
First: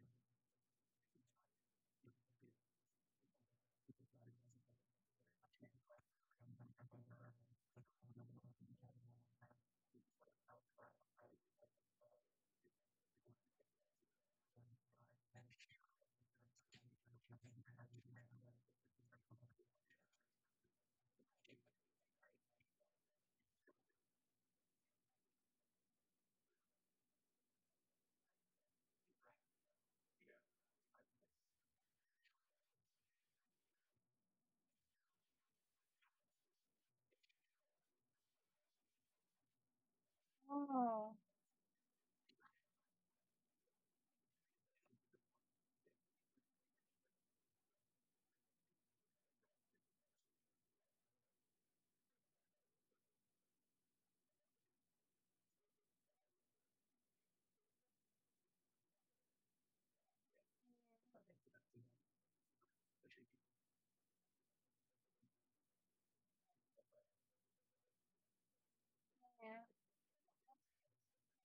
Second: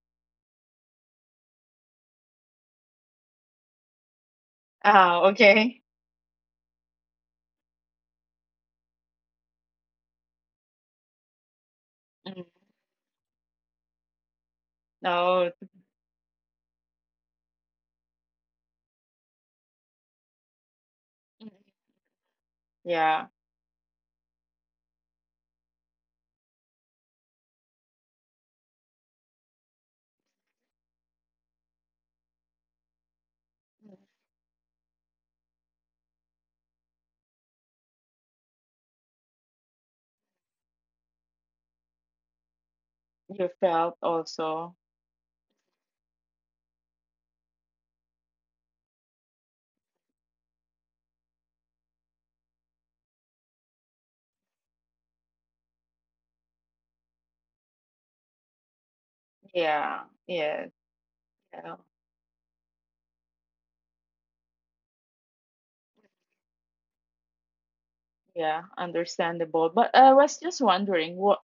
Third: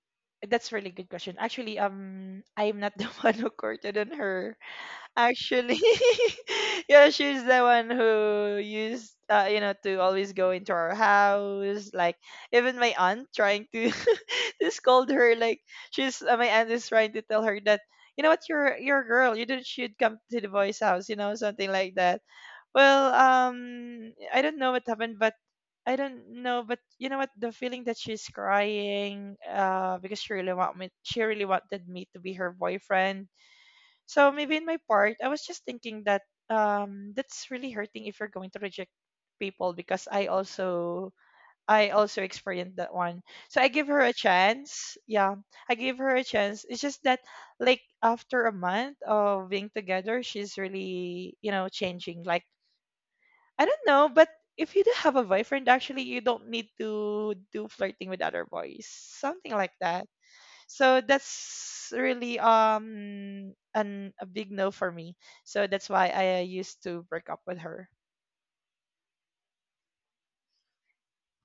S2: that's a really good question. I'm not the one who courted on her.
S3: Ah,
S2: Actually,
S3: okay.
S2: yeah, she's the one who used, to always go into our house. Like
S3: Mm.
S2: even my aunt trying to to scold her.
S3: No.
S2: Like she's my aunt is trying to tell her that you know what, you're a girl. You don't should come to the boys' house. You know,
S3: Mm.
S2: something like that.
S3: Yeah.
S2: I don't know what happened, but I don't know, but you know what? The feeling that she's crying, because she really wanted me to be her boyfriend. So maybe in my part, I was just thinking that that's really hurting if you're going to reject people because
S1: Oh,
S2: I also experienced that one.
S3: You
S2: So I give
S3: felt
S2: her a
S3: also.
S2: chance. Yeah, I give her a chance. It's just that like after a month of being together, she's really, you know, changing. Like I don't know, but if you do have a boyfriend, actually, you don't need to do flirting with other boys, something like
S3: Yeah,
S2: that.
S3: yeah,
S2: So
S3: yeah,
S2: that's really an a big no for me. So that's why I used to break up with her.
S3: yeah,
S1: yeah.
S3: understandable. But I was just wondering, what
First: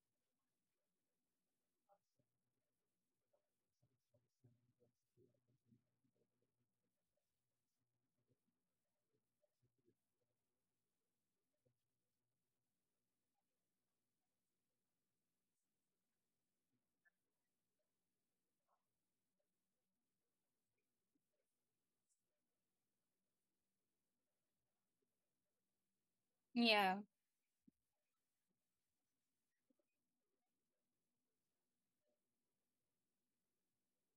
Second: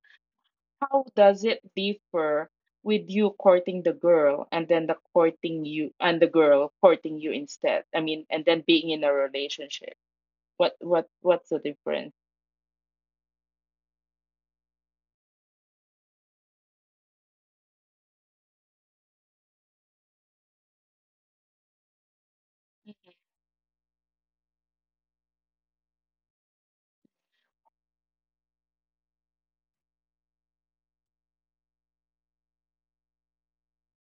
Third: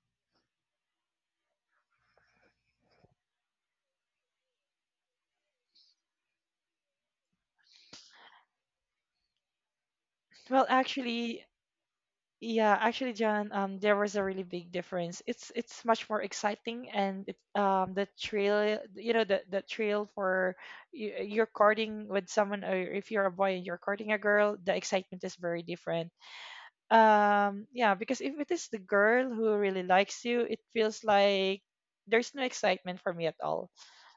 S3: how does it differ with you courting the girl, and then the courting you, and the girl courting you instead? I mean, and then being in a relationship.
S2: Well,
S3: What what
S2: actually,
S3: what's the difference?
S2: yeah, actually, John, there was a really big difference. It's much more exciting, and it, the trail, you know, the trail for you're courting with someone, or if you're a boy and you're courting a girl, the excitement is very different.
S1: Yeah,
S2: Yeah, because if it is the girl who really likes you, it feels like there's no excitement for me at all.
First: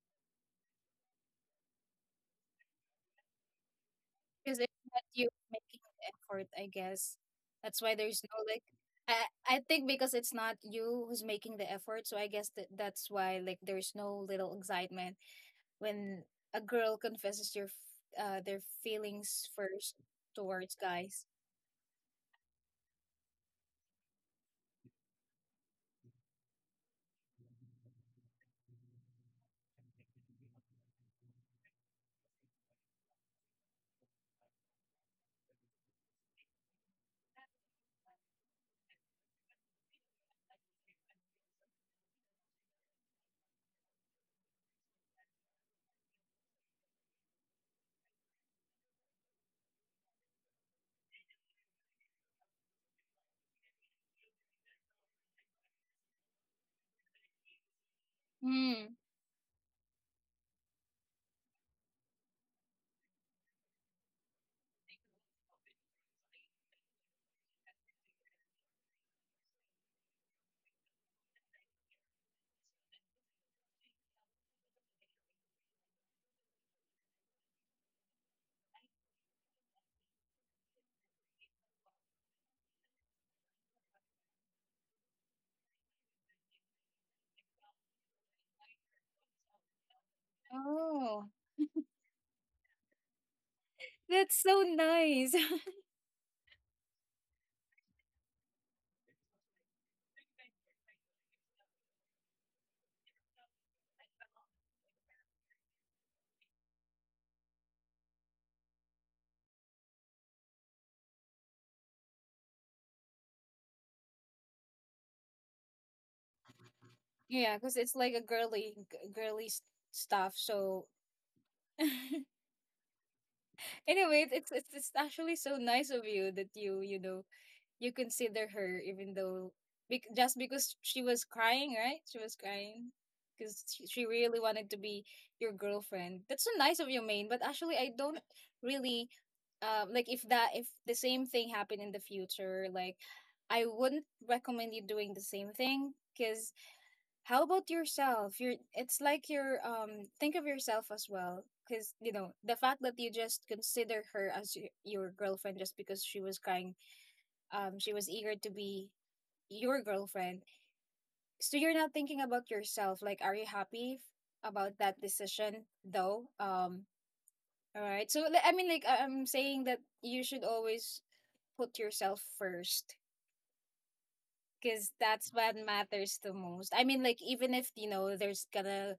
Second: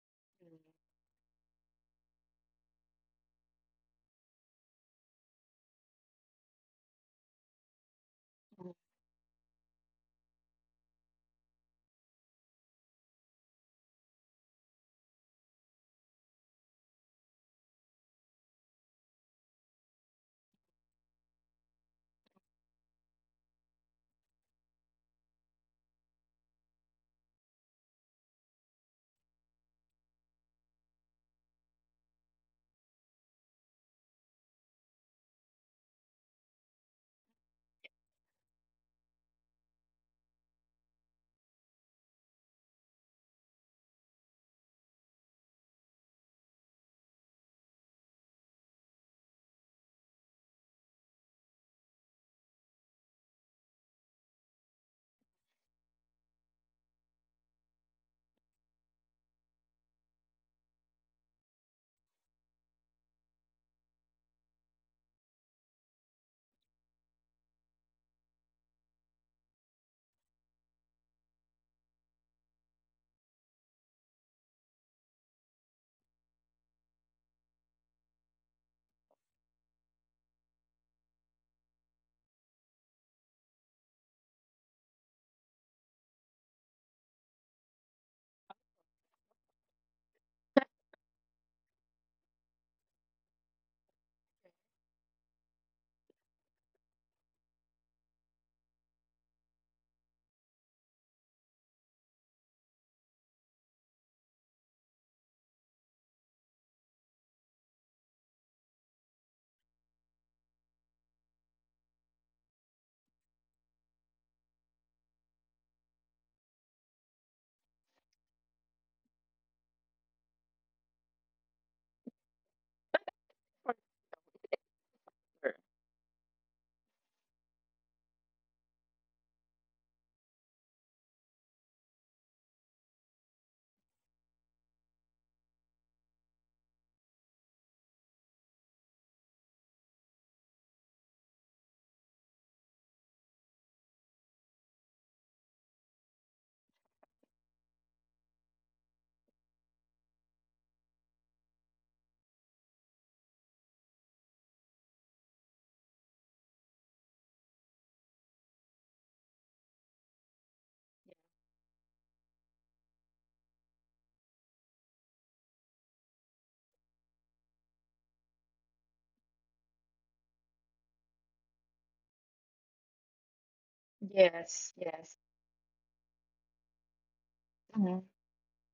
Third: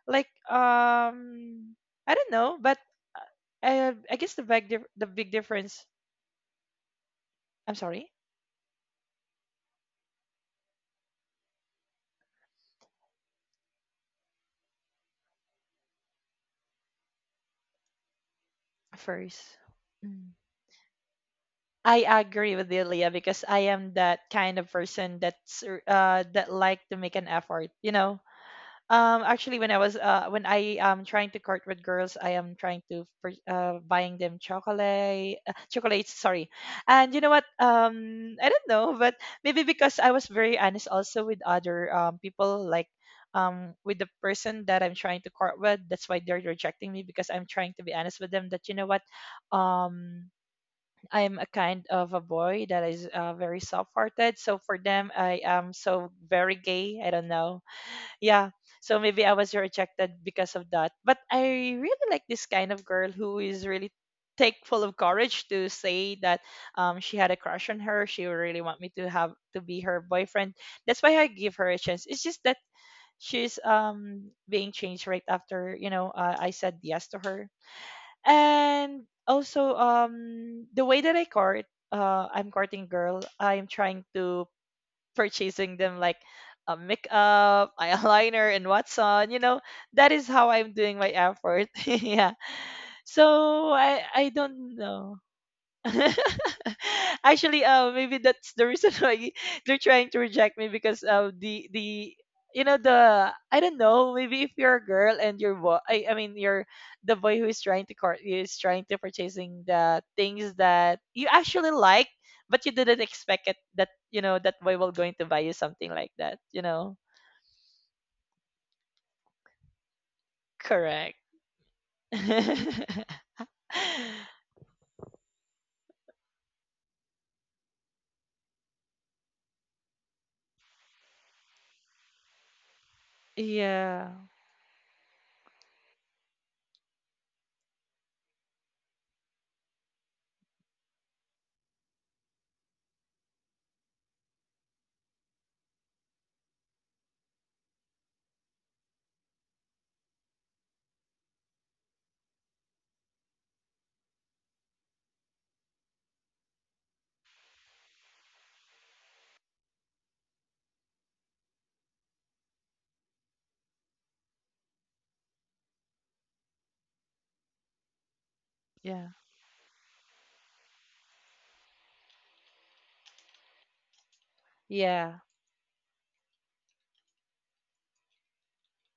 S2: Like, I don't know, but uh, I guess the
S1: because it's not
S2: the
S1: you
S2: big difference.
S1: making the effort, I guess.
S2: I'm
S1: That's why
S2: sorry.
S1: there's no, like,
S3: Mm,
S1: I think because it's not you who's making the effort, so I guess that that's why, like, there's no little excitement when a girl confesses their, their feelings
S2: First.
S1: first
S2: Mm.
S1: towards guys.
S2: I agree with you, Leah, because I am that kind of person that's that like to make an effort. You know, Actually, when I am trying to court with girls, I am trying to buying them chocolate, chocolates. Sorry, and you know what? I don't know, but maybe because I was very honest also with other people, like with the person that I'm trying to court with. That's why they're rejecting me because I'm trying to be honest with them. That you know what? Um, I'm a kind of a boy that is very soft-hearted. So for them, I am so very gay. I don't know, yeah.
S1: Hmm.
S2: So maybe I was rejected because of that, but I really like this kind of girl who is really take full of courage to say that she had a crush on her, she really want me to have to be her boyfriend. That's why I give her a chance. It's just that she's being changed right after, you know, I said yes to her. And also the way that I court, I'm courting girl, I'm trying to purchasing them like a makeup, eyeliner, and what's on. You know, that is how I'm doing my
S1: Oh,
S2: effort. Yeah. So I
S1: that's so
S2: don't know.
S1: nice.
S2: Actually, maybe that's the reason why they're trying to reject me because the you know the, I don't know, maybe if you're a girl and your boy I mean you're the boy who is trying to court you is trying to purchasing the things that you actually like but you didn't expect it that you know that boy will going to buy you something like that, you know.
S1: Yeah, because it's like a girly stuff. So,
S2: Correct.
S1: anyway, it's, it's actually so
S3: sure.
S1: nice of you that you know, you consider her, even though, just because she was crying, right? She was crying
S2: yeah
S1: because she
S2: yeah
S1: really wanted to be your girlfriend. That's so nice of you, main but actually, I don't really, like, if that, if the same thing happened in the future, like, I wouldn't recommend you doing the same thing, because how about yourself? You're, it's like you're, think of yourself as well, because, you know, the fact that you just consider her as your girlfriend just because she was crying, she was eager to be your girlfriend. So, you're not thinking about yourself. Like, are you happy about that decision though? All right. So, I mean, like,
S2: yeah
S1: I'm saying that you should always put yourself first, because
S3: Yes,
S2: yeah
S1: that's
S3: yes.
S1: what matters the most. I mean, like, even if, you know,
S3: Hmm.
S1: there's gonna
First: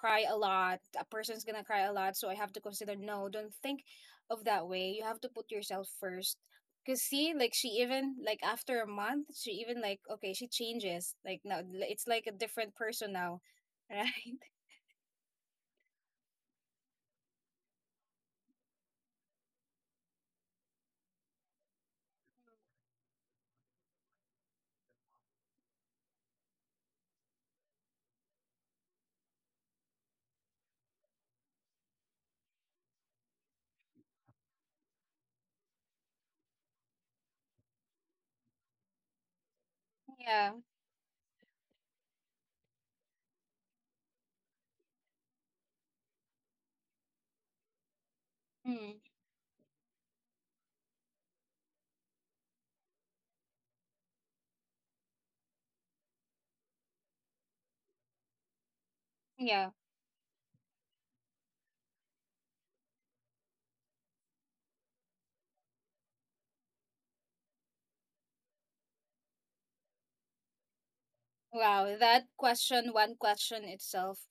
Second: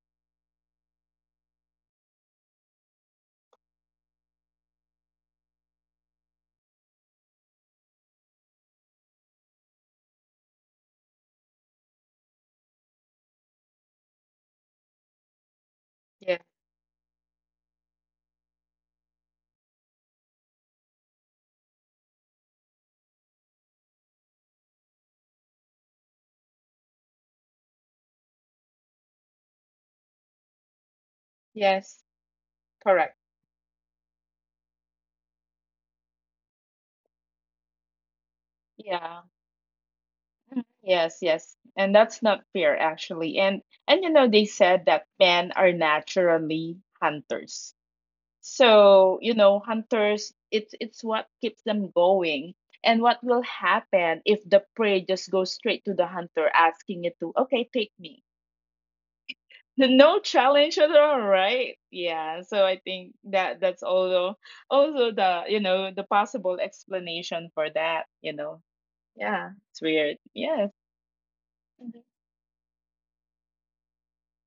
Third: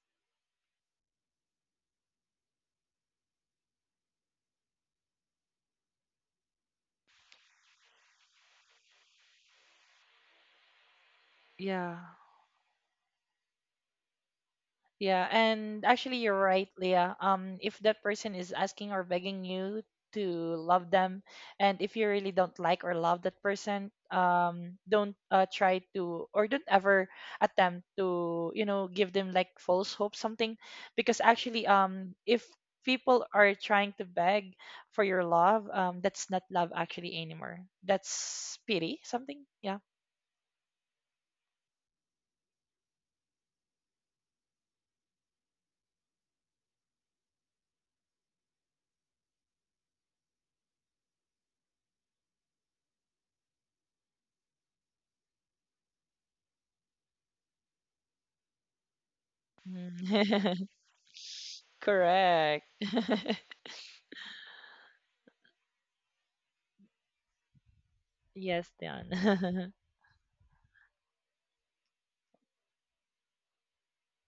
S1: cry a lot, a person's gonna cry a lot, so I have to consider, no, don't think of that way. You have to put yourself first. Cause, see, like, she even, like, after a month, she even, like, okay, she changes. Like, now,
S2: yeah
S1: it's like a different person now, right?
S2: Yeah, and actually you're
S3: Yeah,
S2: right, Leah. If that person is asking or begging you to love them, and if you really don't like or love that person, don't try to, or don't ever attempt to, you know, give them like false hope something, because
S3: yes,
S2: if
S3: correct.
S2: people are trying to beg for your love, that's not love actually anymore. That's pity,
S3: Yeah.
S2: something. Yeah.
S1: Yeah.
S3: Mhm. Yes, yes. And that's not fair actually. And you know, they said that men are naturally hunters.
S1: Mm.
S3: So, you know, hunters, it's what keeps them going. And what will happen if the prey just goes straight to the hunter, asking it to, okay, take me.
S1: Yeah.
S2: Mhm.
S3: No challenge at all, right? Yeah. So I
S2: Correct.
S3: think that that's also, the you know the possible explanation for that, you know.
S2: Yes, Dion.
S3: Yeah. It's weird. Yes. Mhm.
S1: Wow, that question, one question itself,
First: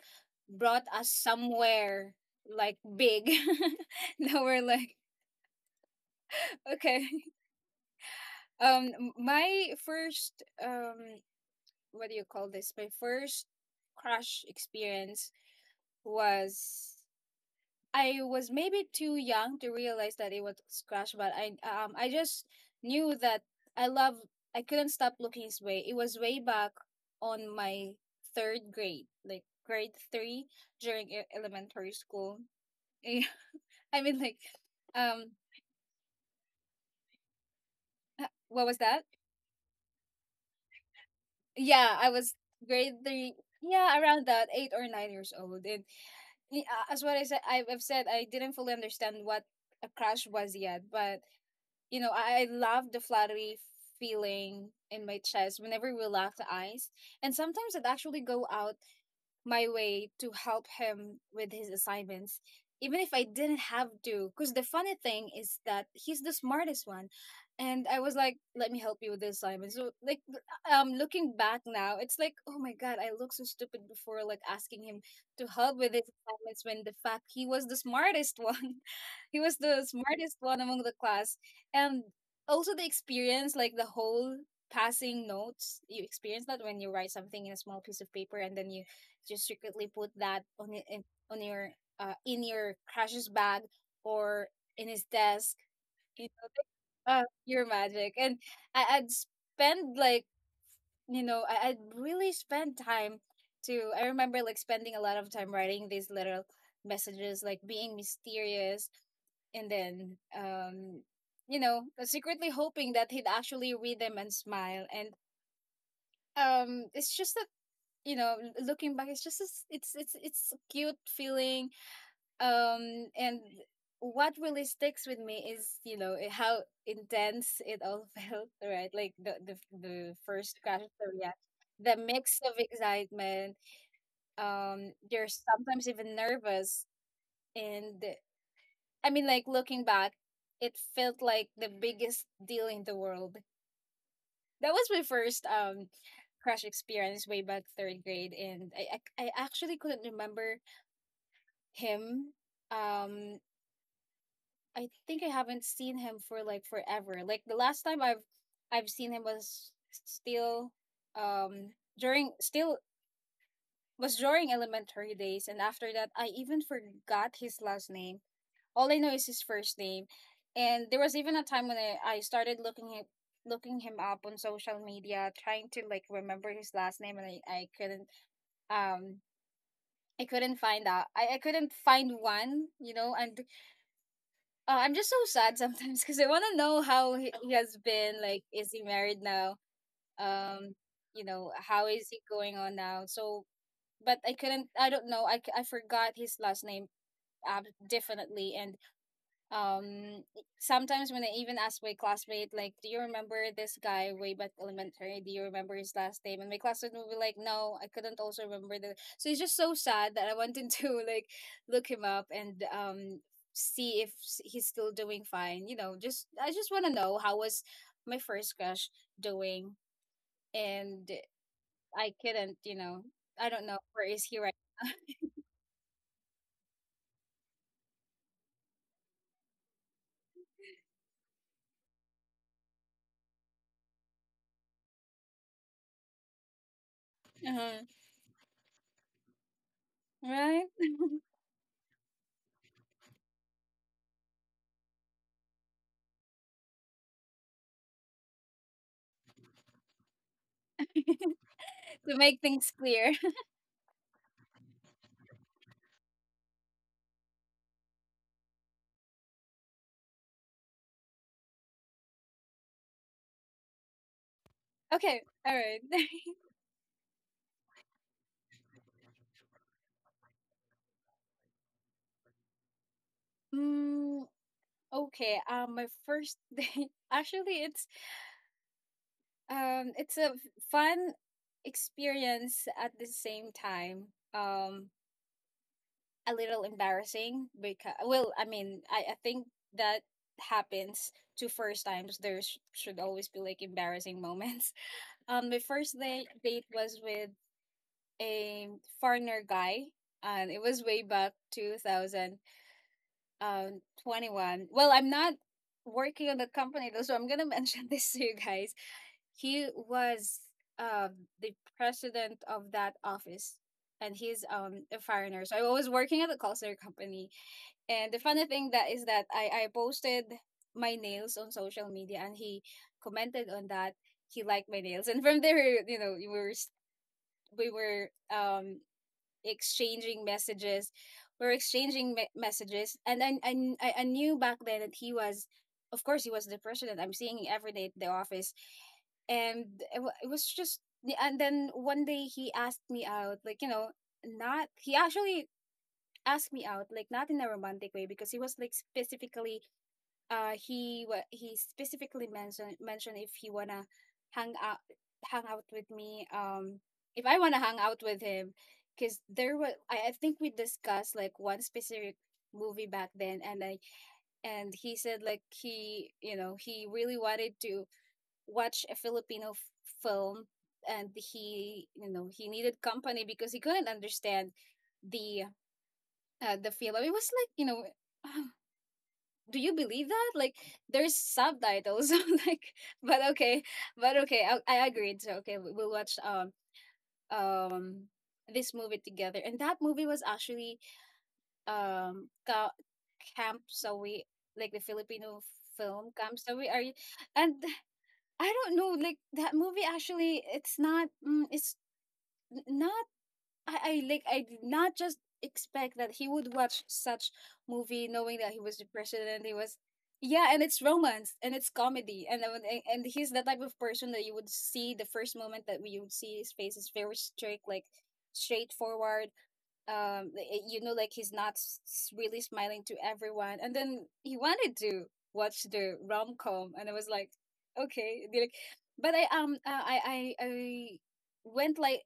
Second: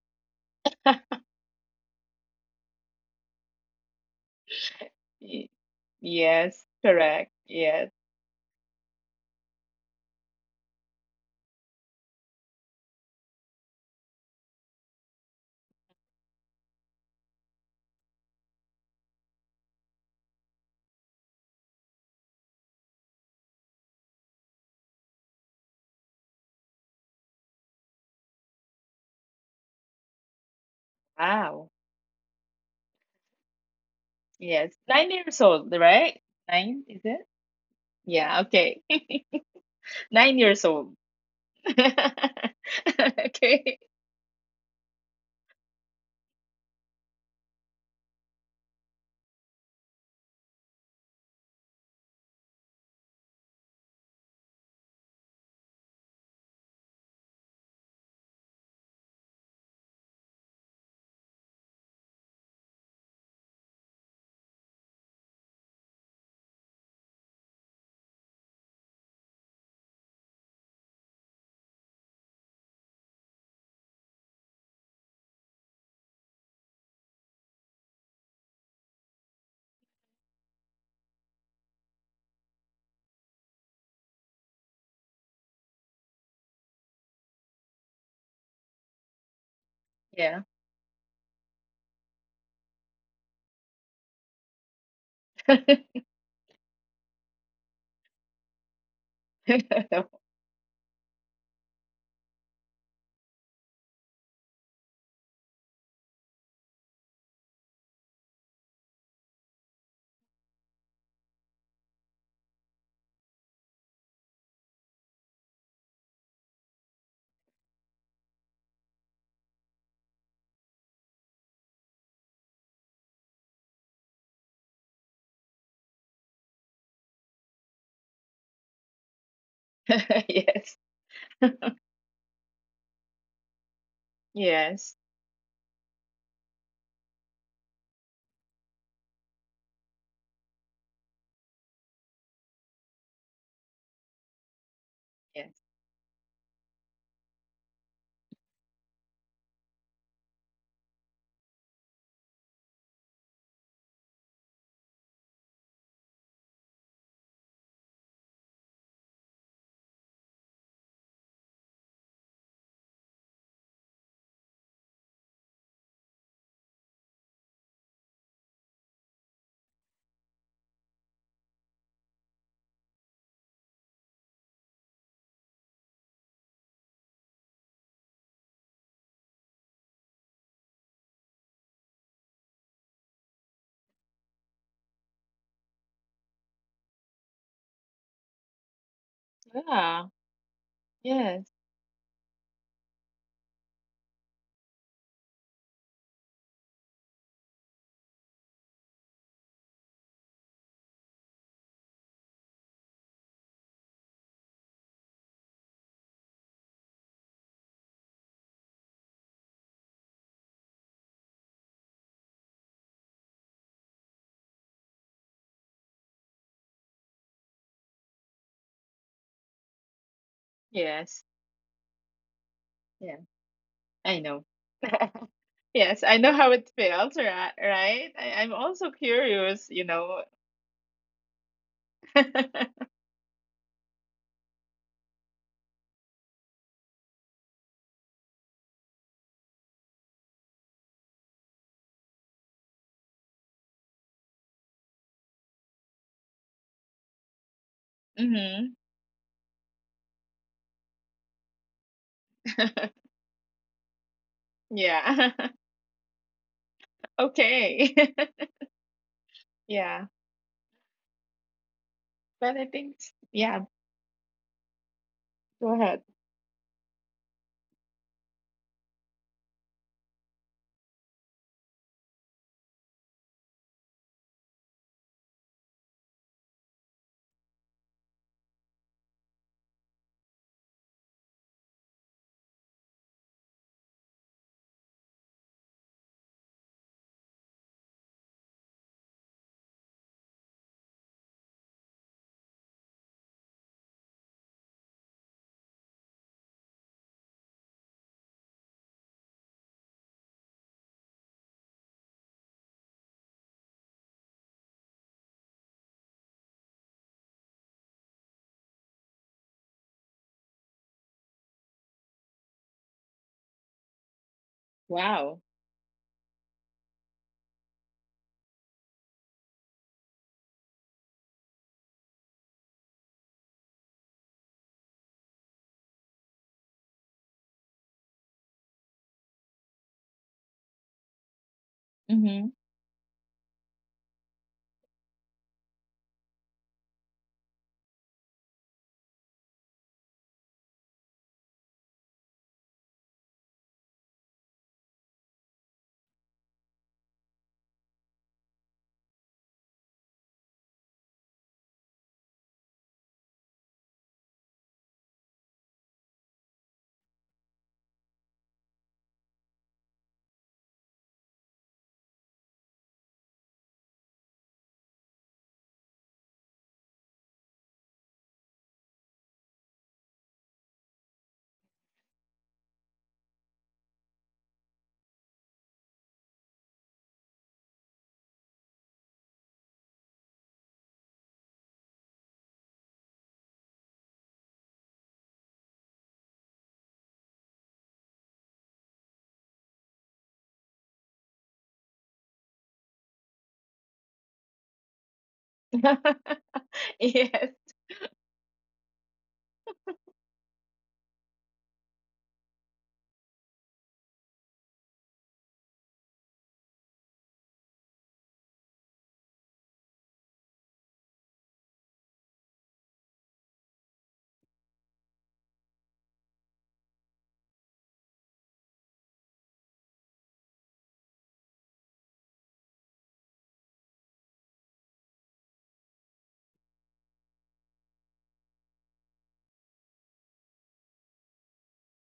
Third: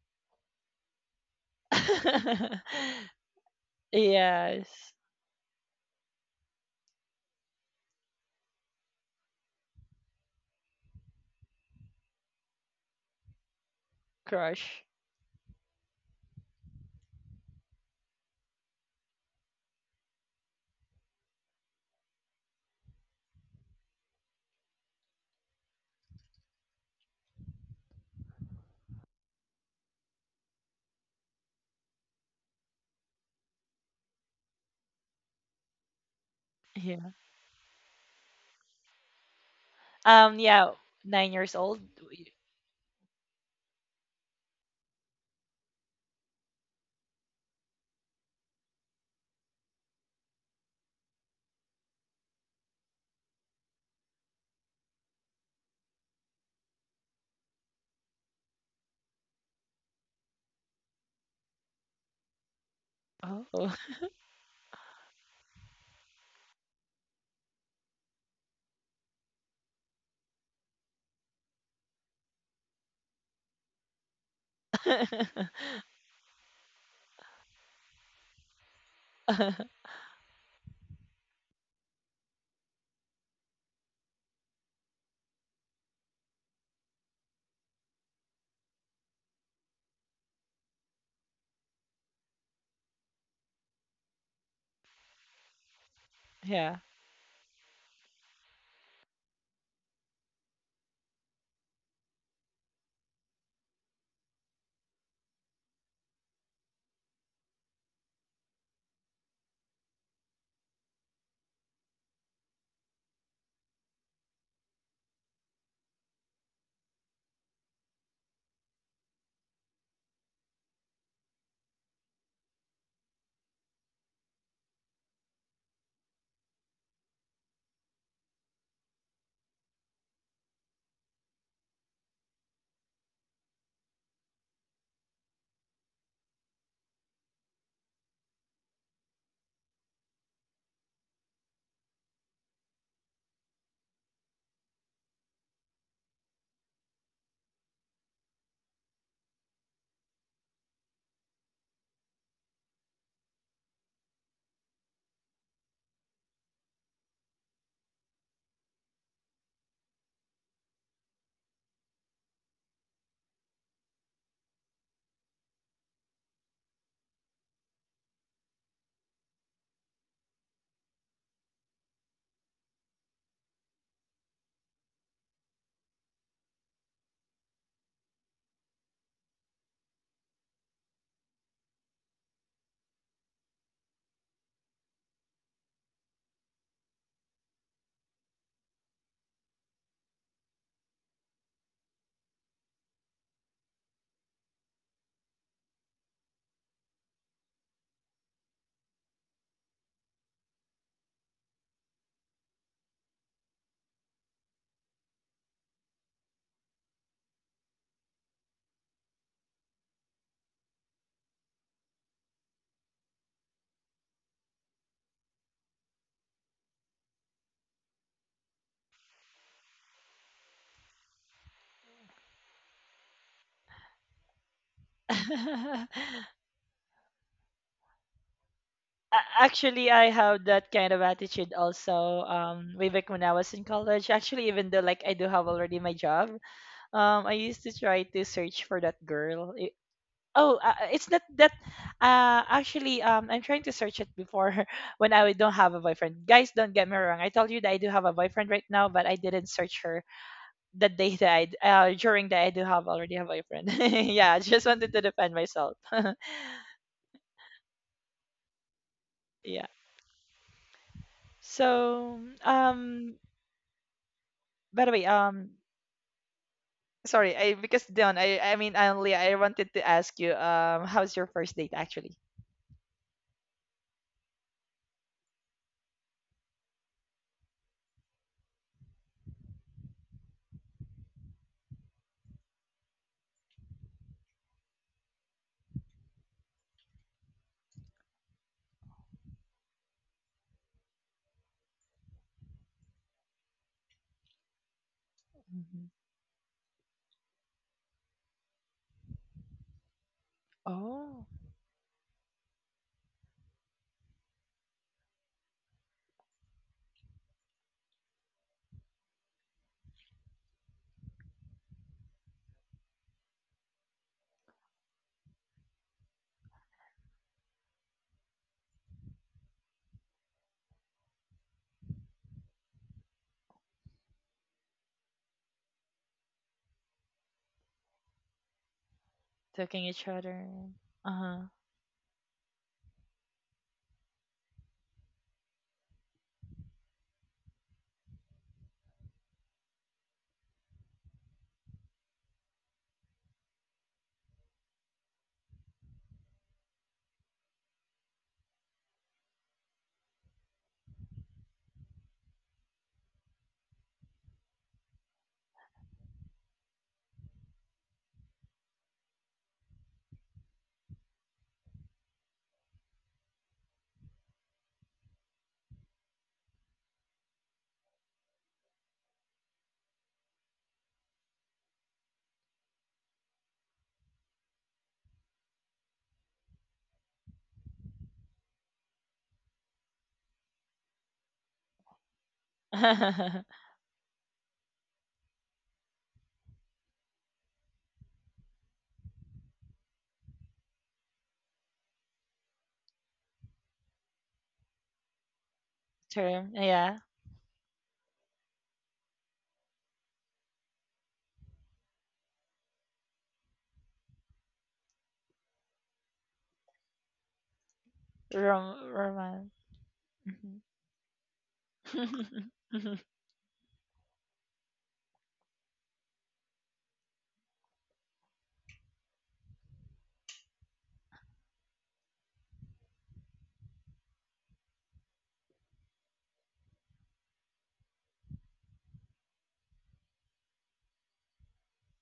S1: brought us somewhere like big. That we're
S2: Yes,
S1: like,
S3: Y- Yes,
S1: okay.
S3: correct. Yes.
S1: My first, what do you call this? My first crush
S2: crush.
S1: experience was, I was maybe too young to realize that it was crush, but I, I just knew that I love. I couldn't stop looking his way. It was way back on my third grade, like grade three, during
S3: Wow.
S1: elementary school. I mean, like,
S3: Yes. Nine
S1: um,
S3: years old, right? Nine, is
S2: Yeah.
S3: it? Yeah,
S1: what was
S3: okay.
S1: that?
S2: Um,
S3: 9 years
S2: yeah,
S3: old.
S2: 9 years old.
S1: Yeah, I
S2: y-
S1: was grade three.
S3: Okay.
S1: Yeah, around that, 8 or 9 years old. And, as what I said, I've said, I didn't fully understand what a crush was yet, but, you know, I love the fluttery feeling in my chest whenever we laugh the eyes, and sometimes it actually go out my way to help him with his assignments, even if I didn't
S2: Oh.
S1: have to. Because the funny thing is that he's the smartest one. And I was like, let me help you with the assignment. So, like, looking back now, it's like, oh my God, I looked so stupid before, like, asking him to help with his assignments when the fact he was the smartest one. He was the smartest one among the class. And also the experience, like, the whole passing notes, you experience that, when you write something in a small piece of paper and then you just secretly put that
S3: Yeah.
S1: on it, on your, in your crush's bag or in his desk. You
S2: Yeah.
S1: know, your magic. And I'd spend
S3: No.
S1: like, you know, I'd really spend time to. I remember like spending a lot of time writing these little messages, like being mysterious, and then, you know, secretly hoping that he'd actually read them and smile. And it's just that, you know, looking back, it's just a, s it's, it's a cute feeling. And what really sticks with me is, you know, how intense it all felt, right? Like the first crash,
S3: Yes.
S1: the reaction, the mix of excitement,
S3: Yes.
S1: you're sometimes even nervous. And I mean, like, looking back, it felt like the biggest deal in the world. That was my first
S3: Yes.
S1: crash experience way back third grade. And I actually couldn't remember him. um I think I haven't seen him for like forever. Like, the last time I've seen him was still, um during still, was during elementary days, and after that I even forgot his last name. All I know is his first name. And there was even a time when I started looking him up on social media, trying to like remember his last name, and I couldn't, um I couldn't find out. I couldn't find one, you know. And, uh, I'm just so sad sometimes because I want to know how he has been. Like, is he married now?
S3: Yeah.
S1: Um, you
S3: Yes.
S1: know, how is he going on now? So, but I couldn't. I don't know. I forgot his last name, definitely. And um sometimes when I even ask my classmate like do you remember this guy way back elementary, do you remember his last name? And my classmate would be like, no, I couldn't also remember the so it's just so sad that I wanted to like look him up and see if s- he's still doing fine, just I just want to know how was my first crush doing. And
S3: Yes.
S1: I couldn't,
S3: Yeah.
S1: I don't know where
S3: I
S1: is he
S3: know.
S1: right now.
S3: Yes. I know how it feels, right? Right? I'm also
S2: A-
S3: curious, you
S2: Actually, I
S3: know.
S2: have that kind of attitude also. Way back when I was in college, actually, even though like I do have already my job, I used to
S1: Uh-huh.
S2: try to search for that girl. Oh,
S1: Right?
S2: it's not that. I'm trying to search it before when I don't have a boyfriend. Guys, don't get me wrong. I told you that I do have a boyfriend
S3: Mm-hmm.
S2: right now, but I didn't search her the day that
S1: To
S2: during
S1: make
S2: that I do
S1: things
S2: have
S1: clear.
S2: already a boyfriend. Yeah, I just wanted to
S3: Yeah.
S2: defend myself.
S3: Okay.
S2: Yeah.
S3: Yeah.
S2: So,
S3: But I think, yeah,
S2: by the way,
S1: Okay, all
S3: go
S1: right.
S3: ahead.
S2: sorry, I because Dion, only I wanted to ask you, how's your first date actually?
S1: mm, okay, my first date actually it's fun experience at the same time. Um a little embarrassing because well I think that happens to first times. There should always be like embarrassing moments. My
S2: Mhm.
S1: first date was with a foreigner guy, and it was way
S2: Oh,
S1: back 2021. Well, I'm not working on the company though, so I'm gonna mention this to you guys. He was uh, the president of that office, and he's a
S3: Wow.
S1: foreigner. So I was working at a call center company, and the funny thing that is that I posted my nails on social media, and he commented on that. He liked my nails, and from there, you know, we were
S2: taking each
S1: exchanging
S2: other.
S1: messages.
S2: Uh
S1: We were exchanging
S3: Mm-hmm.
S1: messages, and I knew back then that he was, of course, he was the person that I'm seeing every day at the office, and it was just. And then one day he asked me out, like, you know, not he actually asked me out like not in a romantic way because he was like specifically he specifically mentioned if he wanna hang out hang out with me. If I wanna hang out with him, because there was, I think we discussed like one specific movie back then. And I and he said like he, you know, he really wanted to watch a Filipino film, and he, you know, he needed company because he couldn't understand the the film. It was like, you know, do you believe that? Like, there's subtitles. I'm like, but
S2: huh.
S1: okay. But okay, I agreed. So okay, we'll watch um this movie together. And that movie was actually um Ka- Camp Sawi, like the Filipino film Camp
S2: Term,
S1: Sawi. Are you
S2: yeah.
S3: Yes.
S1: and I don't know, like that movie actually it's not it's not I like I did not just expect that he would watch such movie, knowing that he was
S2: Rom
S1: depressed and
S2: romance.
S1: he was, yeah, and
S2: Mhm.
S1: it's romance and it's comedy. And I would- and he's the type of person that you would see. The first moment that we would see his face is very strict, like straightforward. You know, like he's not really smiling to everyone, and then he wanted to watch the rom-com. And I was like, okay, be like, but I went like,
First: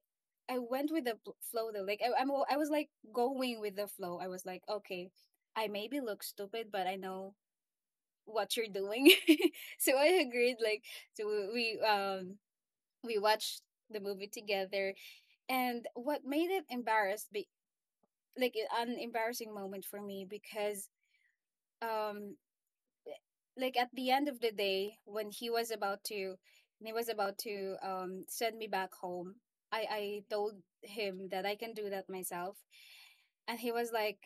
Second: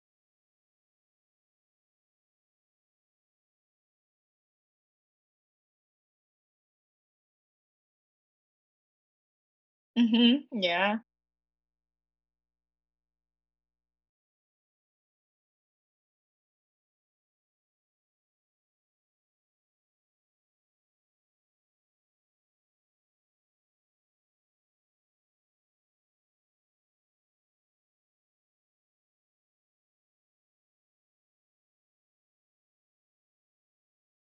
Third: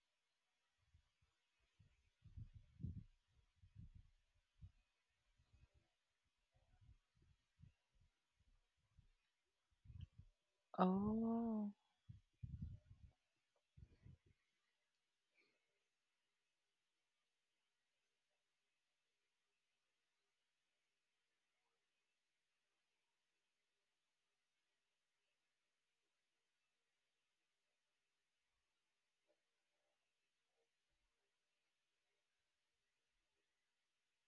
S1: I went with the flow though. Like, I was like going with the flow. I was like, okay, I maybe look stupid, but I know what you're doing. So I
S3: Mm-hmm.
S1: agreed, like,
S3: Yeah.
S1: so
S2: Oh.
S1: we watched the movie together. And what made it embarrassed, like, an embarrassing moment for me because um like at the end of the day when he was about to when he was about to send me back home, I told him that I can do that myself. And he was like,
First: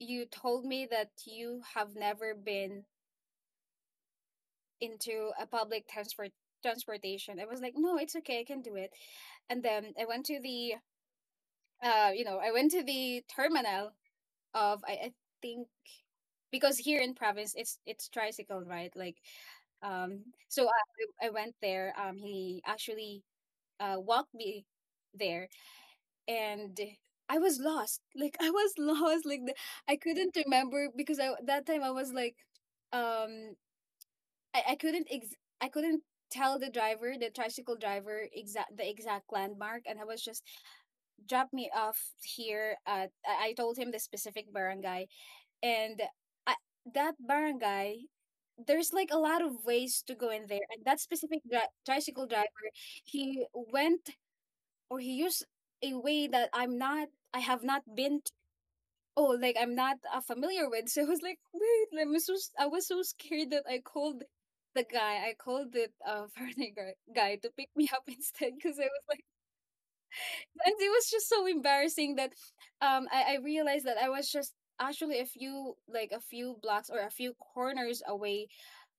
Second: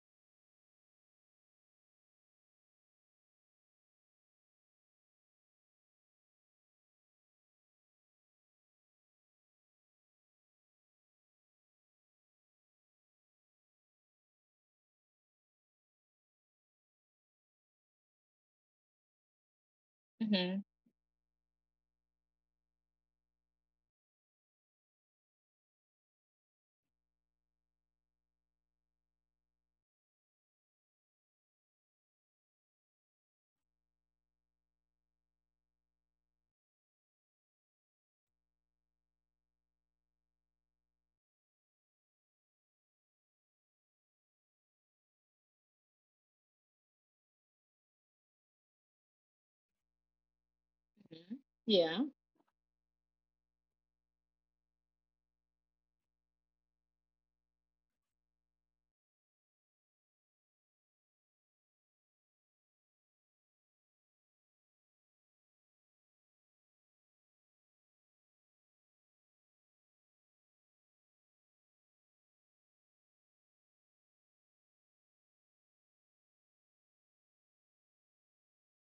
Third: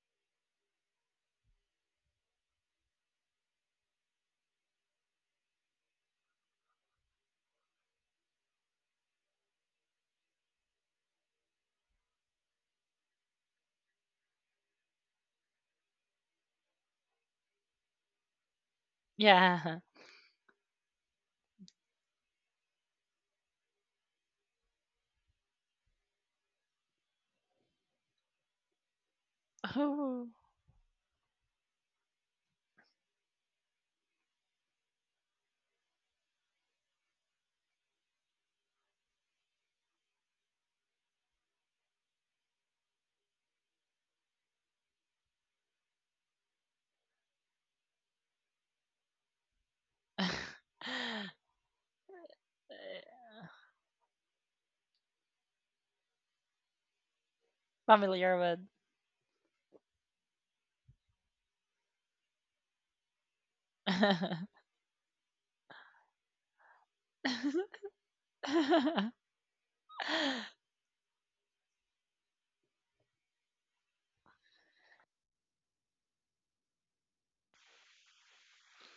S1: you told me that you have never been into a public transport transportation. I was like, no, it's okay, I can do it. And then I went to the you know, I went to the terminal of I think, because here in province it's tricycle, right? Like,
S2: Yeah.
S1: um
S3: Mm-hmm.
S1: so I went there. He actually walked me there, and I was lost. Like, I was lost, like the, I
S2: Oh.
S1: couldn't remember because I, that time I was like, um I couldn't I couldn't tell the driver, the tricycle driver, exact landmark. And I was just, drop me off here at, I told him the specific barangay. And I, that barangay, there's like a lot of ways to go in there. And that specific
S3: Mhm. Yeah.
S1: tricycle driver, he went or he used a way that I'm not, I have not been to.
S2: Familiar with.
S1: Oh, like I'm not familiar with. So I was like, wait, let me, am so si was so scared that I called the guy. I called the foreigner guy, guy to pick me up instead, because I was like, and it was just so embarrassing that I realized that I was just actually a few, like a few blocks or a few corners away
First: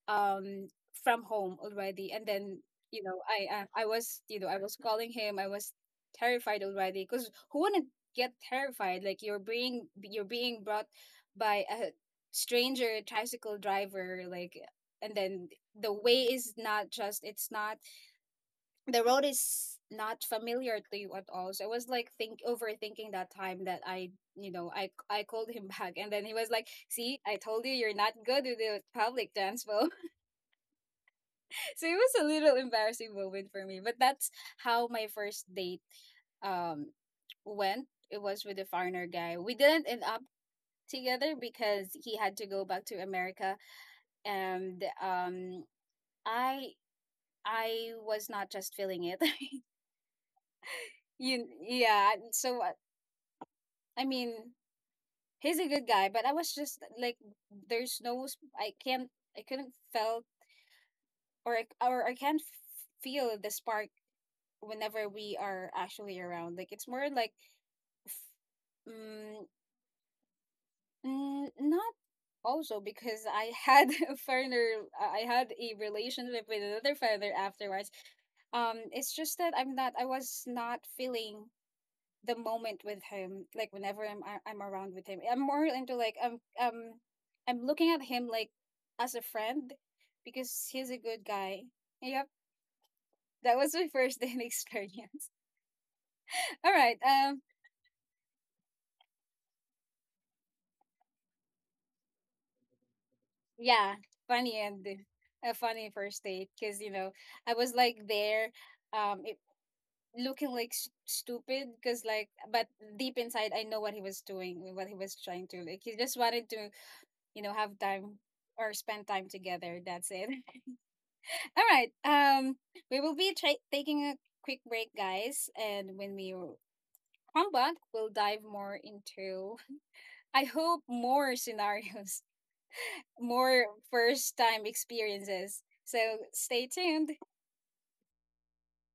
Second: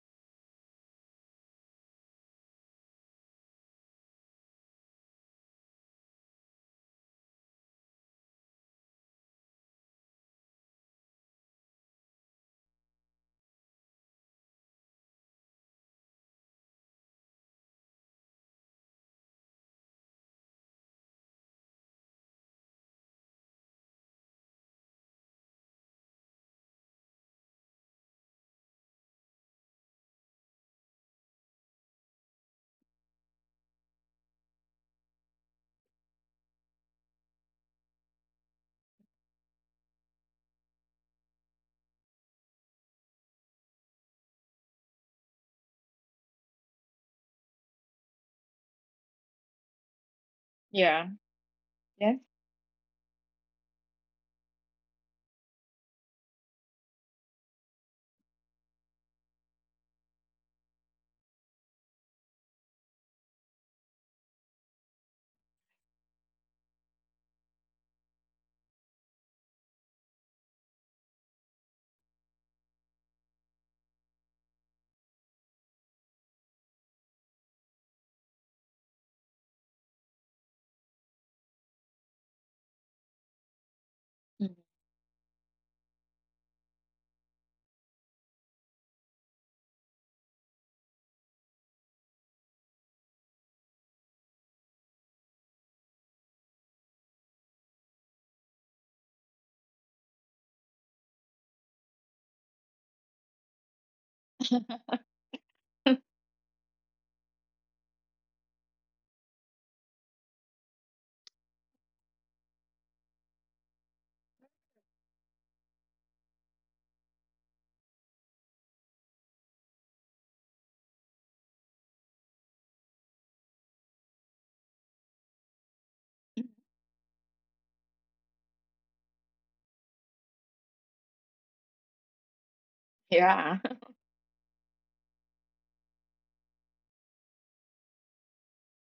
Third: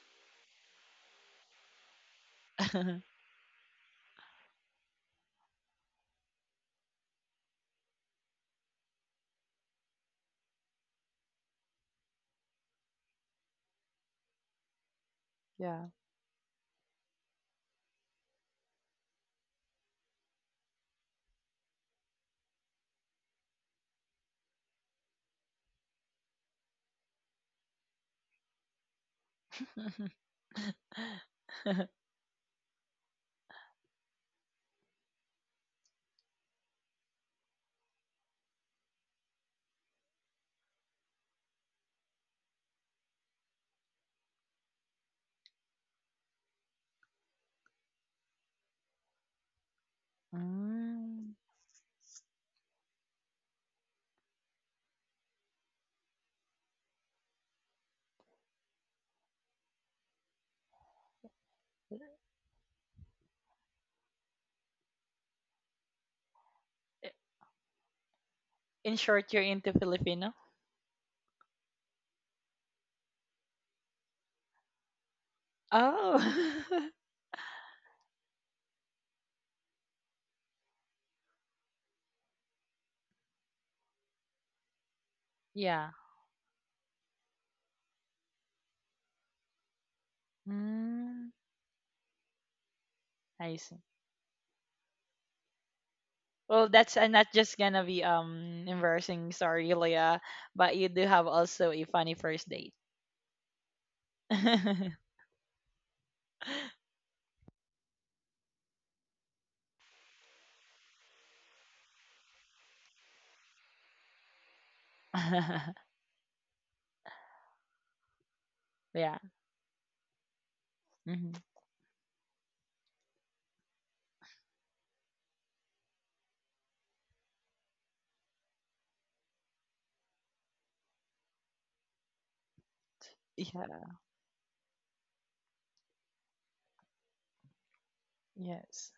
S1: um from home already. And then, you know, I was, you know, I was calling him, I was terrified already because who wouldn't get terrified? Like, you're being, you're being brought by a stranger tricycle driver, like, and then
S2: Yeah.
S1: the way is not just, it's not, the road is not familiar to you at all. So I was like, think, overthinking that time that I, you know, I called him back. And then he was like, "See, I told you you're not good with the public transport." So it was a little embarrassing moment for me, but that's how my first date um went. It was with a foreigner guy. We didn't end up together because he had to go back to America. And I I was not just feeling it.
S3: Yeah.
S2: Mm.
S1: you yeah
S3: Yes.
S1: so I mean, he's a good guy, but I was just like, there's no, I can't, I couldn't felt or I can't feel the spark whenever we are actually around. Like, it's more
S2: I-
S1: like, f-
S2: In short, you're
S1: mm,
S2: into Filipino?
S1: mm, not also because I had a partner, I had a
S2: Oh.
S1: relationship with another partner afterwards. It's just that I'm not, I was not feeling the moment with him. Like, whenever
S3: Mhm.
S1: I'm around with him, I'm more
S2: Yeah.
S1: into like, I'm looking at him like as a friend because he's a good
S2: Mm.
S1: guy. Yep,
S2: I
S1: that was
S2: see.
S1: my first date experience.
S2: Well,
S1: All
S2: that's
S1: right,
S2: not just gonna be embarrassing, sorry, Leah, but you do have also a funny first date.
S1: yeah, funny and a funny first date because, you know, I was like there, um it, looking like stupid because, like, but deep inside, I know what he was doing, what he was trying to, like, he just wanted to, you know, have time or spend
S2: Yeah.
S1: time together, that's it.
S2: Hmm.
S1: All right. We will be taking a quick break, guys. And when we come back, we'll dive more into, I hope, more scenarios,
S3: Yeah.
S1: more
S2: Yeah.
S1: first-time experiences. So stay tuned.
S2: Yes.